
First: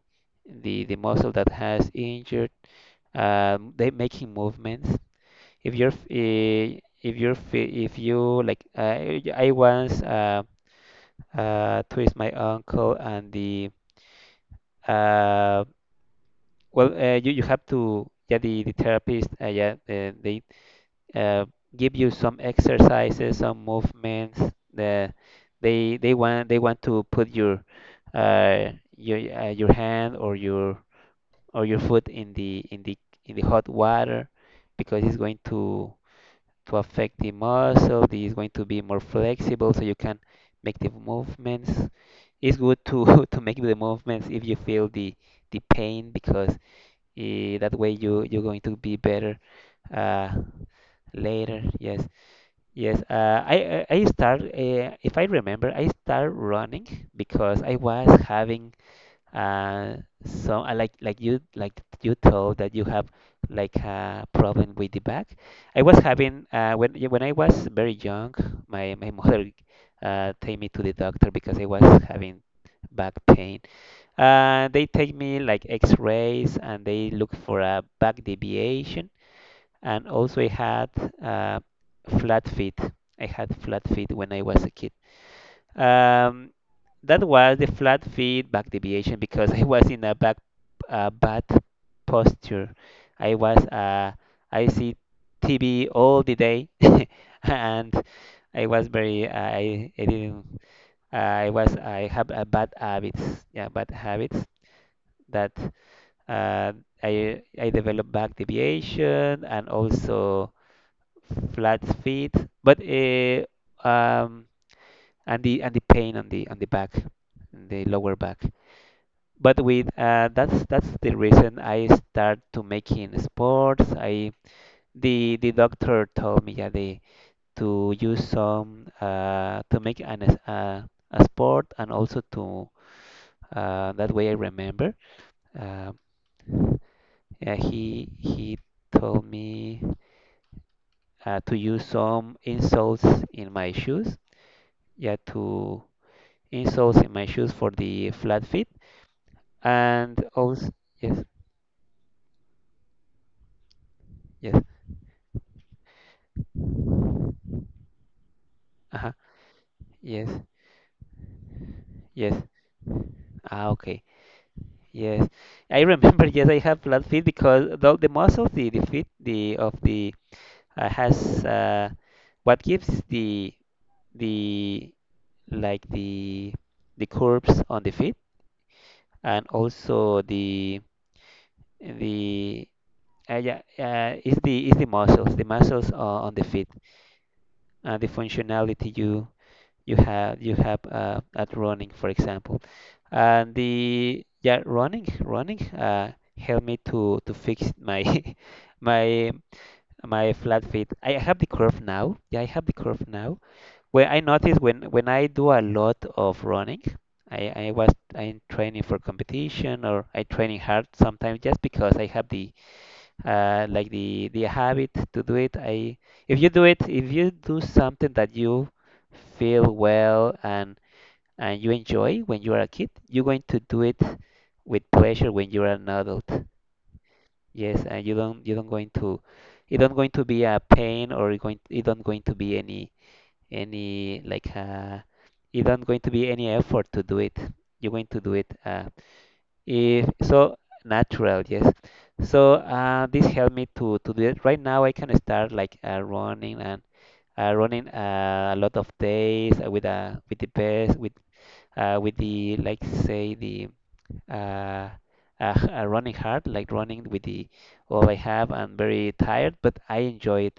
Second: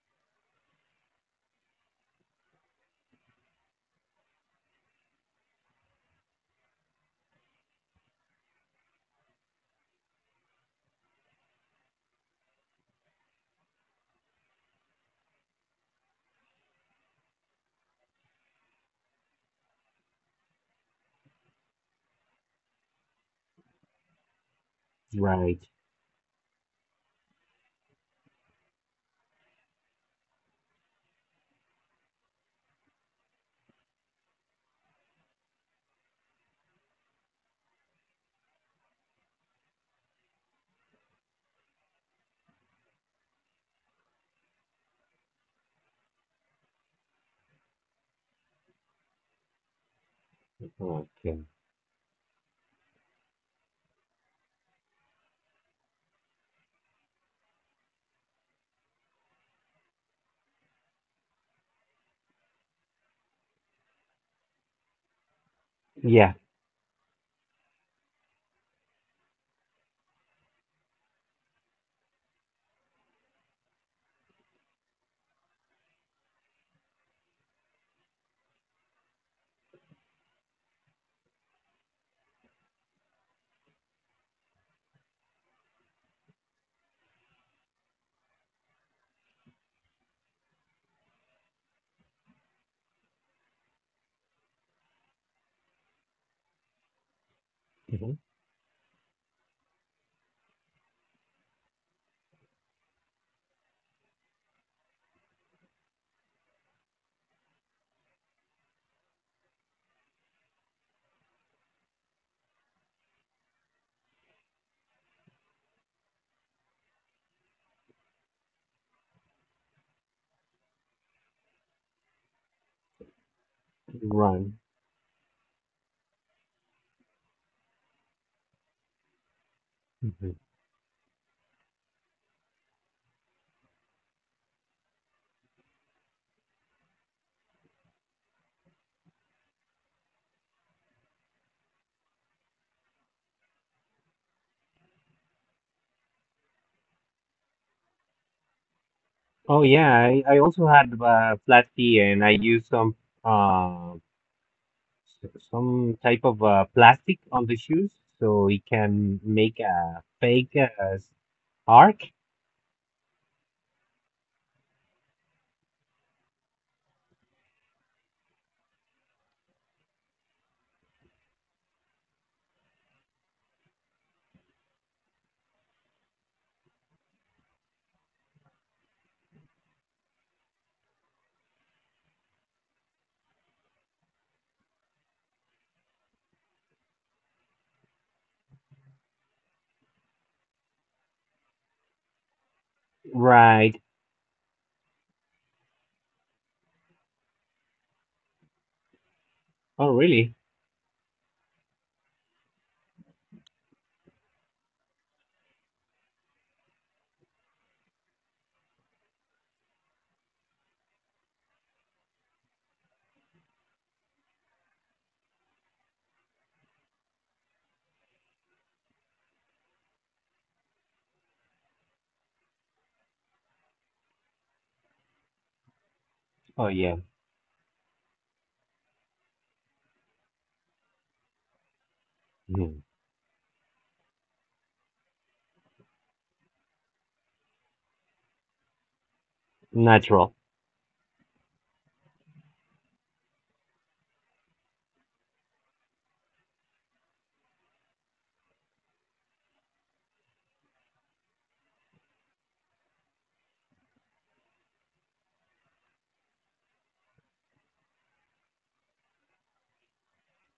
S1: the the muscle that has injured, um, they making movements. If you're f- eh, if you're fe- if you like uh, I once uh, uh, twist my ankle and the uh, well uh, you you have to, yeah, the the therapist, uh, yeah uh, they uh, give you some exercises, some movements. the
S2: right.
S1: they they want, they want to put your uh, your uh, your hand or your or your foot in the in the in the hot water because it's going to to affect the muscle. This is going to be more flexible, so you can make the movements. It's good to to make the movements if you feel the the pain because, eh, that way you you're going to be better uh,
S2: Okay.
S1: later. Yes, yes. Uh, I I I start, uh, if I remember, I start running because I was having, uh, so I like like you, like you told, that you have like a problem with the back. I was
S2: Yeah.
S1: having, uh, when y- when I was very young, my my mother uh, take me to the doctor because I was having back pain. Uh, they take me like X-rays and they look for a back deviation. And also I had uh, flat feet. I had flat feet when I was a kid. Um, that was the flat feet back deviation because I was in a back uh, bad posture. I was uh, I see T V all the day, and
S2: Mhm.
S1: I was very, uh, I, I didn't uh, I was I have a bad habits, yeah, bad habits that uh, I I developed back deviation and also flat feet, but uh, um and the, and the pain on the on the back, the lower back. But with, uh, that's that's the reason I start to making sports. I
S2: Run.
S1: the the doctor told me, yeah, the, to use some uh, to make an
S2: Mhm.
S1: es- uh, a sport, and also to uh, that way I remember. Uh, yeah, he he told me uh, to use some insoles in my shoes. Yeah, to insoles in my shoes for the flat feet
S2: Oh yeah,
S1: and
S2: I, I also
S1: also
S2: had,
S1: yes,
S2: uh, flat tee, and I used some, uh
S1: yes,
S2: s- some type of, uh, plastic on the shoes, so it
S1: uh-huh,
S2: can make a
S1: yes,
S2: fake, uh, s- arc.
S1: yes. Ah, okay. Yes, I remember. Yes, I have flat feet because the, the muscles, the, the feet, the of the uh, has uh, what gives the the like the the curves on the feet, and also the the uh, yeah uh, is the is the muscles, the muscles uh, on the feet, and the functionality you you have you have uh, at running, for example. And
S2: Right.
S1: the, yeah, running, running uh, helped me to to fix my my
S2: Oh
S1: my
S2: really?
S1: flat feet. I have the curve now. Yeah, I have the curve now. Where I notice, when when I do a lot of running, I I was I'm training for competition, or I training hard sometimes just because I have the uh, like the the habit to do it. I, if you do it, if you do something that you feel well, and and you enjoy when you are a kid, you're going to do it with pleasure when you're an adult.
S2: Oh yeah.
S1: Yes, and you don't, you don't going to, it don't going to be a pain, or it going, it don't going to be
S2: Mhm.
S1: any any like uh, it don't going to be any effort to do it. You're going to do it uh if
S2: Natural.
S1: so natural, yes. So, uh, this helped me to to do it. Right now I can start like, uh, running, and uh, running uh, a lot of days uh, with uh, with the best, with uh, with the like say the uh, uh, uh, running hard, like running with the all I have. I'm very tired, but I enjoy it.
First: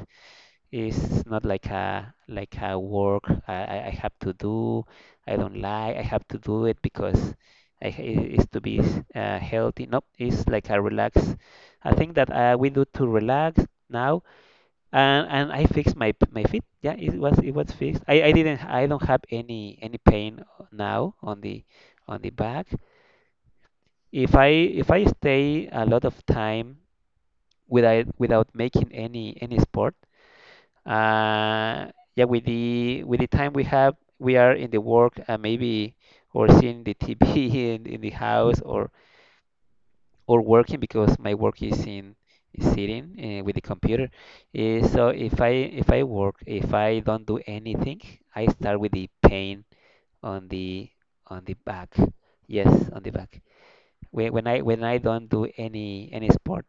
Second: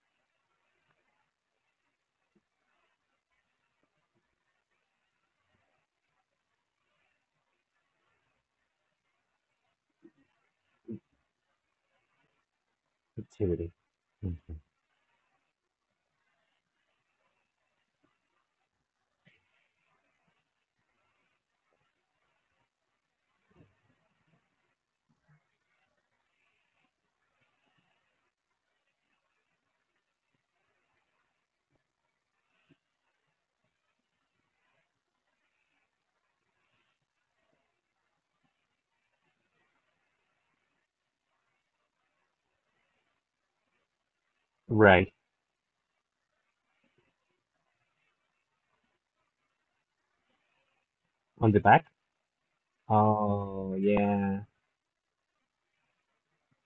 S1: It's not like a like a work I, I I have to do. I don't like. I have to do it because I, it- it's to be uh, healthy. No, it's like a relax. I think that, uh, we do to relax
S2: Activity.
S1: now,
S2: Mhm.
S1: and and I fixed my p- my feet. Yeah, it was it was fixed. I, I didn't. I don't have any any pain now on the on the back. If I if I stay a lot of time without without making any any sport, uh, yeah, with the with the time we have, we are in the work, uh, maybe, or seeing the T V in, in the house, or or working because my work is in is sitting uh, with the computer. Uh, so
S2: Right.
S1: if I if I work, if I don't do anything, I start with the pain on the on
S2: On
S1: the
S2: the back?
S1: back. Yes, on the back,
S2: Oh
S1: when
S2: yeah.
S1: when I when I don't do any any sport.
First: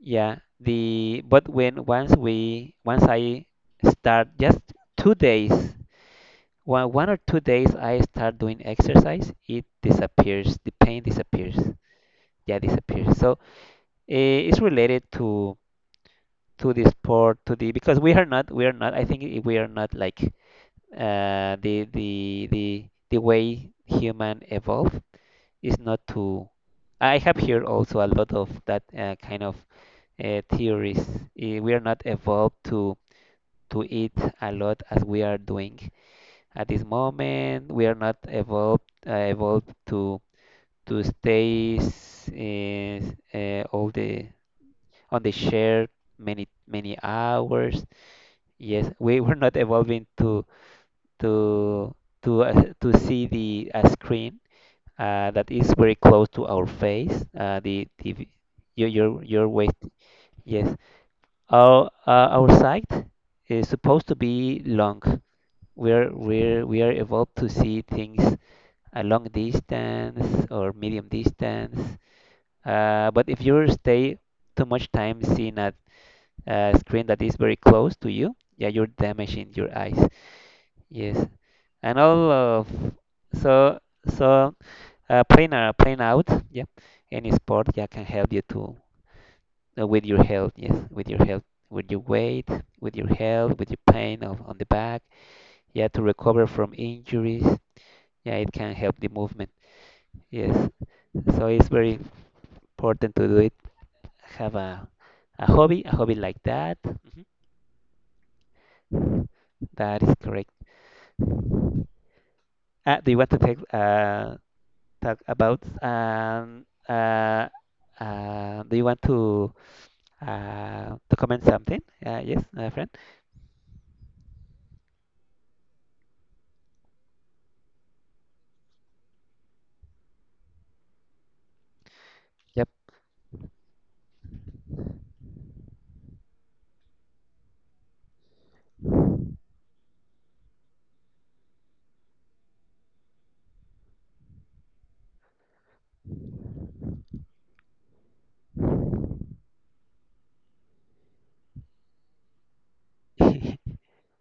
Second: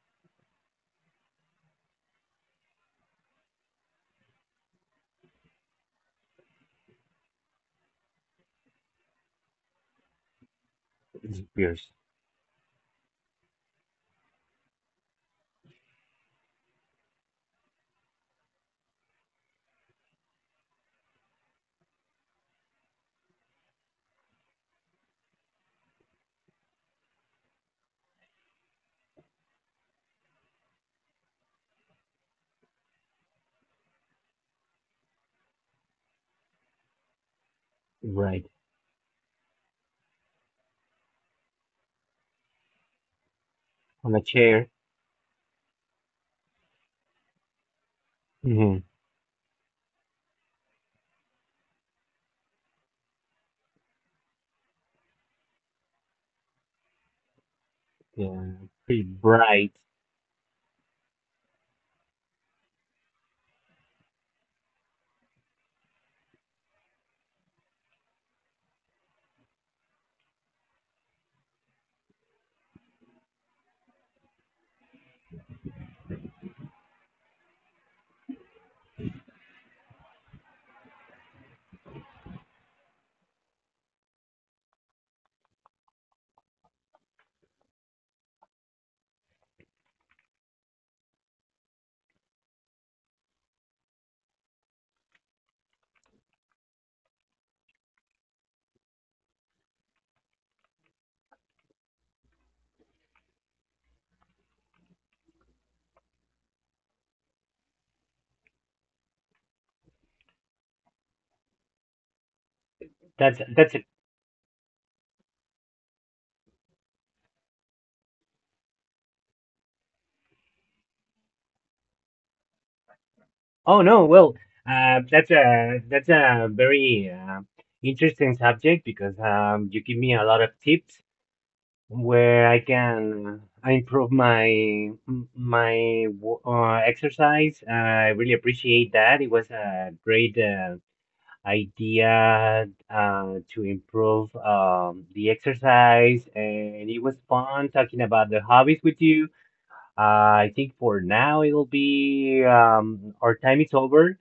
S1: Yeah, the, but when once we once I start just two days, one one or two days I start doing exercise, it disappears. The pain
S2: It
S1: disappears.
S2: disappears.
S1: Yeah, disappears. So, eh, it's related to to the sport, to the because we are not, we are not. I think i- we are not like uh, the the the the way human evolve is not to. I have here also a lot of that uh, kind of uh, theories. Eh, We are not evolved to to eat a lot as we are doing. At this moment, we are not
S2: Right.
S1: evolved uh, evolved to to stay s- is, uh, all
S2: On a
S1: the
S2: chair.
S1: on the share many many hours.
S2: Hmm.
S1: Yes, we were not evolving to to to uh, to see the a screen uh, that is very close to our face. Uh, the T V,
S2: Yeah.
S1: your
S2: Pretty
S1: your your
S2: bright.
S1: waist. Yes, our, uh, our sight is supposed to be long. we're we're we are evolved to see things a long distance or medium distance. Uh, but if you stay too much time seeing a, a screen that is very close to you, yeah, you're damaging your eyes. Yes, and all of, so, so, uh, playing uh, playing out, yeah, any sport, yeah, can help you to, uh, with your health. Yes, with your health, with your weight, with your health, with your pain of, on the back. Yeah, to recover from injuries. Yeah, it can help the movement. Yes, so it's very important to do it, have a, a hobby, a hobby like that. Mhm. That is correct. Uh, do you want to
S2: That's
S1: take,
S2: that's a.
S1: uh, talk about, um, uh, uh, do you want to uh, to comment something, uh, yes, uh, friend?
S2: Oh, no, well, uh, that's a that's a very, uh, interesting subject, because, um, you give me a lot of tips where I
S1: Yep.
S2: can, uh, improve my my wo-, uh, exercise. I really appreciate that. It was a great, uh, idea, uh, to improve, um, the exercise, and it was fun talking about the hobbies with you. Uh, I think for now, it'll be, um, our
S1: Uh-huh.
S2: time is over.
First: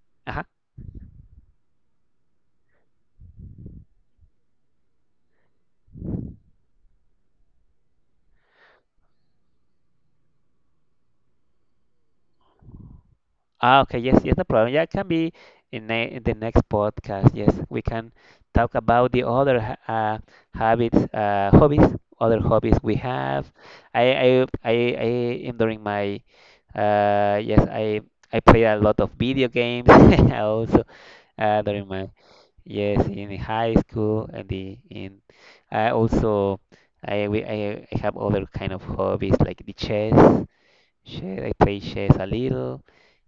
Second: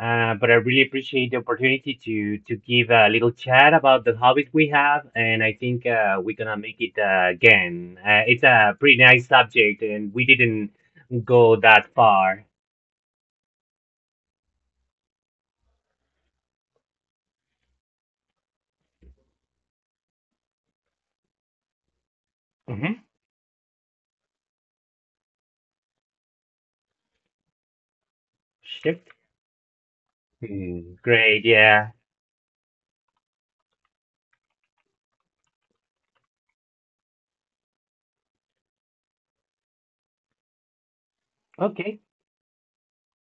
S2: Uh, but I really appreciate the opportunity to to give a little chat about the hobbies we have, and I think, uh, we're gonna make it, uh, again. Uh, it's a pretty nice subject, and we didn't go that far.
S1: Ah, okay, yes, yes, no problem. Yeah, it can be in, ne, in the next podcast. Yes, we can talk about the other ha- uh, habits, uh, hobbies, other hobbies we
S2: Hmm.
S1: have. I, I, I, I am during my, uh, yes, I, I play a lot of
S2: Shift.
S1: video games also
S2: Hmm. Great.
S1: uh, during
S2: Yeah.
S1: my, yes, in high school and the in, I also, I, we, I, I have other kind of hobbies like the chess. Chess, I play
S2: Okay.
S1: chess a little.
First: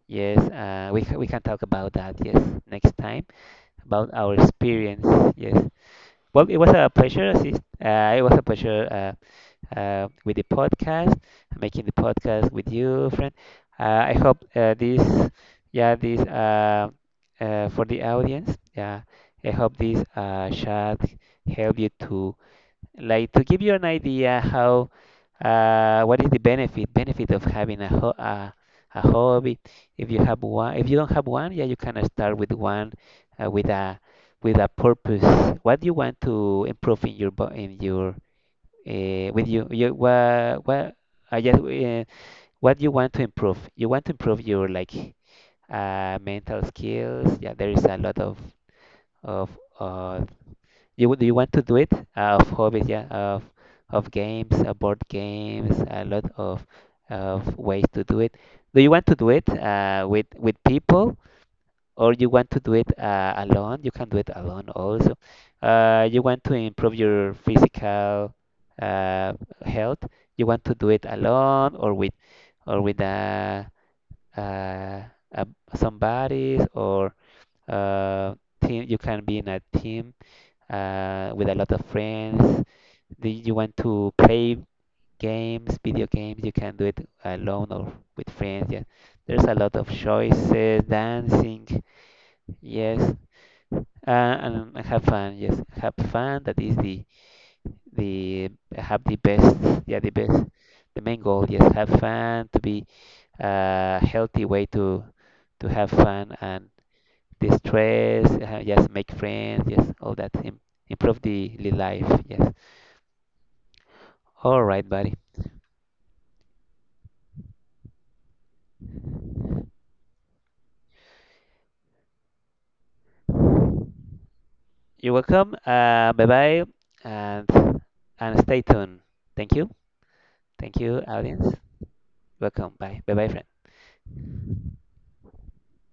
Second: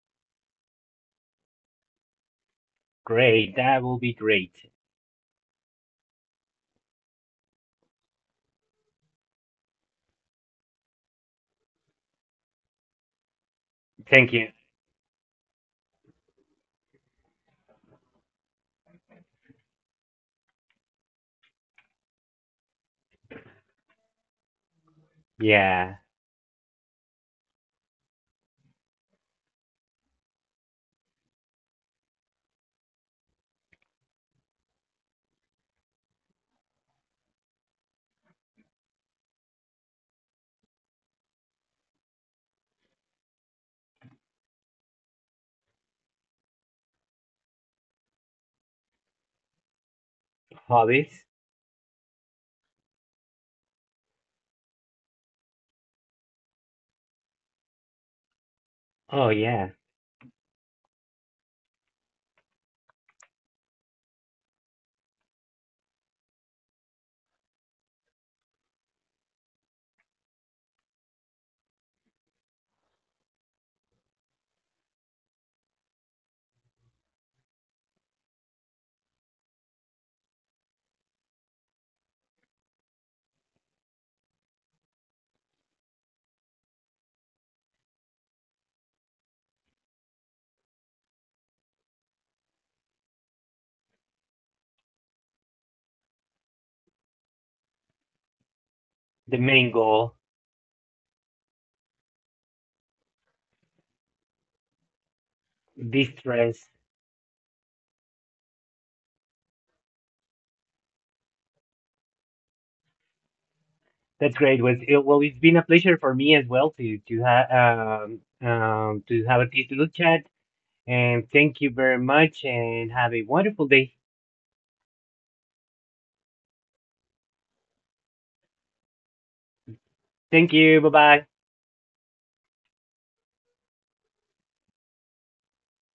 S1: Yes, uh, we ca- we can talk about that. Yes, next time
S2: Great. That will
S1: about
S2: be
S1: our
S2: great.
S1: experience. Yes. Well, it was a pleasure. Assist- Uh, it was a pleasure, uh, uh, with the podcast, making the podcast with you, friend. Uh, I
S2: Thank
S1: hope,
S2: you.
S1: uh, this, yeah, this, uh, uh, for the audience. Yeah, I hope this, uh, chat help you to, like to give you an idea how,
S2: Yeah.
S1: uh, what is the benefit benefit of having a, ho, a a hobby. If you have one, if you don't have one, yeah, you can start with one, uh, with a with a purpose. What you want to improve in your, bo, in your, uh, with you, you, what what I guess, uh, what you want to improve. You want to improve your like, uh, mental skills. Yeah, there is a lot of of uh, you would,
S2: Hobbies.
S1: you want to do it? Uh, of hobbies, yeah. Of of games, uh, board games, a lot of of ways to do it. Do you want to
S2: Oh
S1: do it,
S2: yeah.
S1: uh, with with people, or you want to do it uh, alone? You can do it alone also. Uh, you want to improve your physical uh, health. You want to do it alone or with or with uh, uh, uh, somebody or uh, team. You can be in a team uh, with a lot of friends. Do you want to play games, video games? You can do it alone or with friends. Yeah, there's a lot of choices, dancing. Yes, uh, and have fun. Yes, have fun. That is the the have the
S2: The
S1: best.
S2: main
S1: Yeah, the
S2: goal.
S1: best. The main goal. Yes, have fun, to be a healthy way to to have fun
S2: Distress.
S1: and distress. Uh, yes, make friends. Yes, all that. Im-, improve the, the life. Yes.
S2: That's great.
S1: All
S2: Was
S1: right,
S2: it,
S1: buddy.
S2: well, it's been a pleasure for me as well to to have, um, um, to have this little chat. And thank you very much, and have a wonderful day.
S1: You're welcome. Uh, bye bye, and and stay tuned. Thank you,
S2: Thank you.
S1: thank
S2: Bye
S1: you,
S2: bye.
S1: audience. Welcome. Bye, bye bye, friends.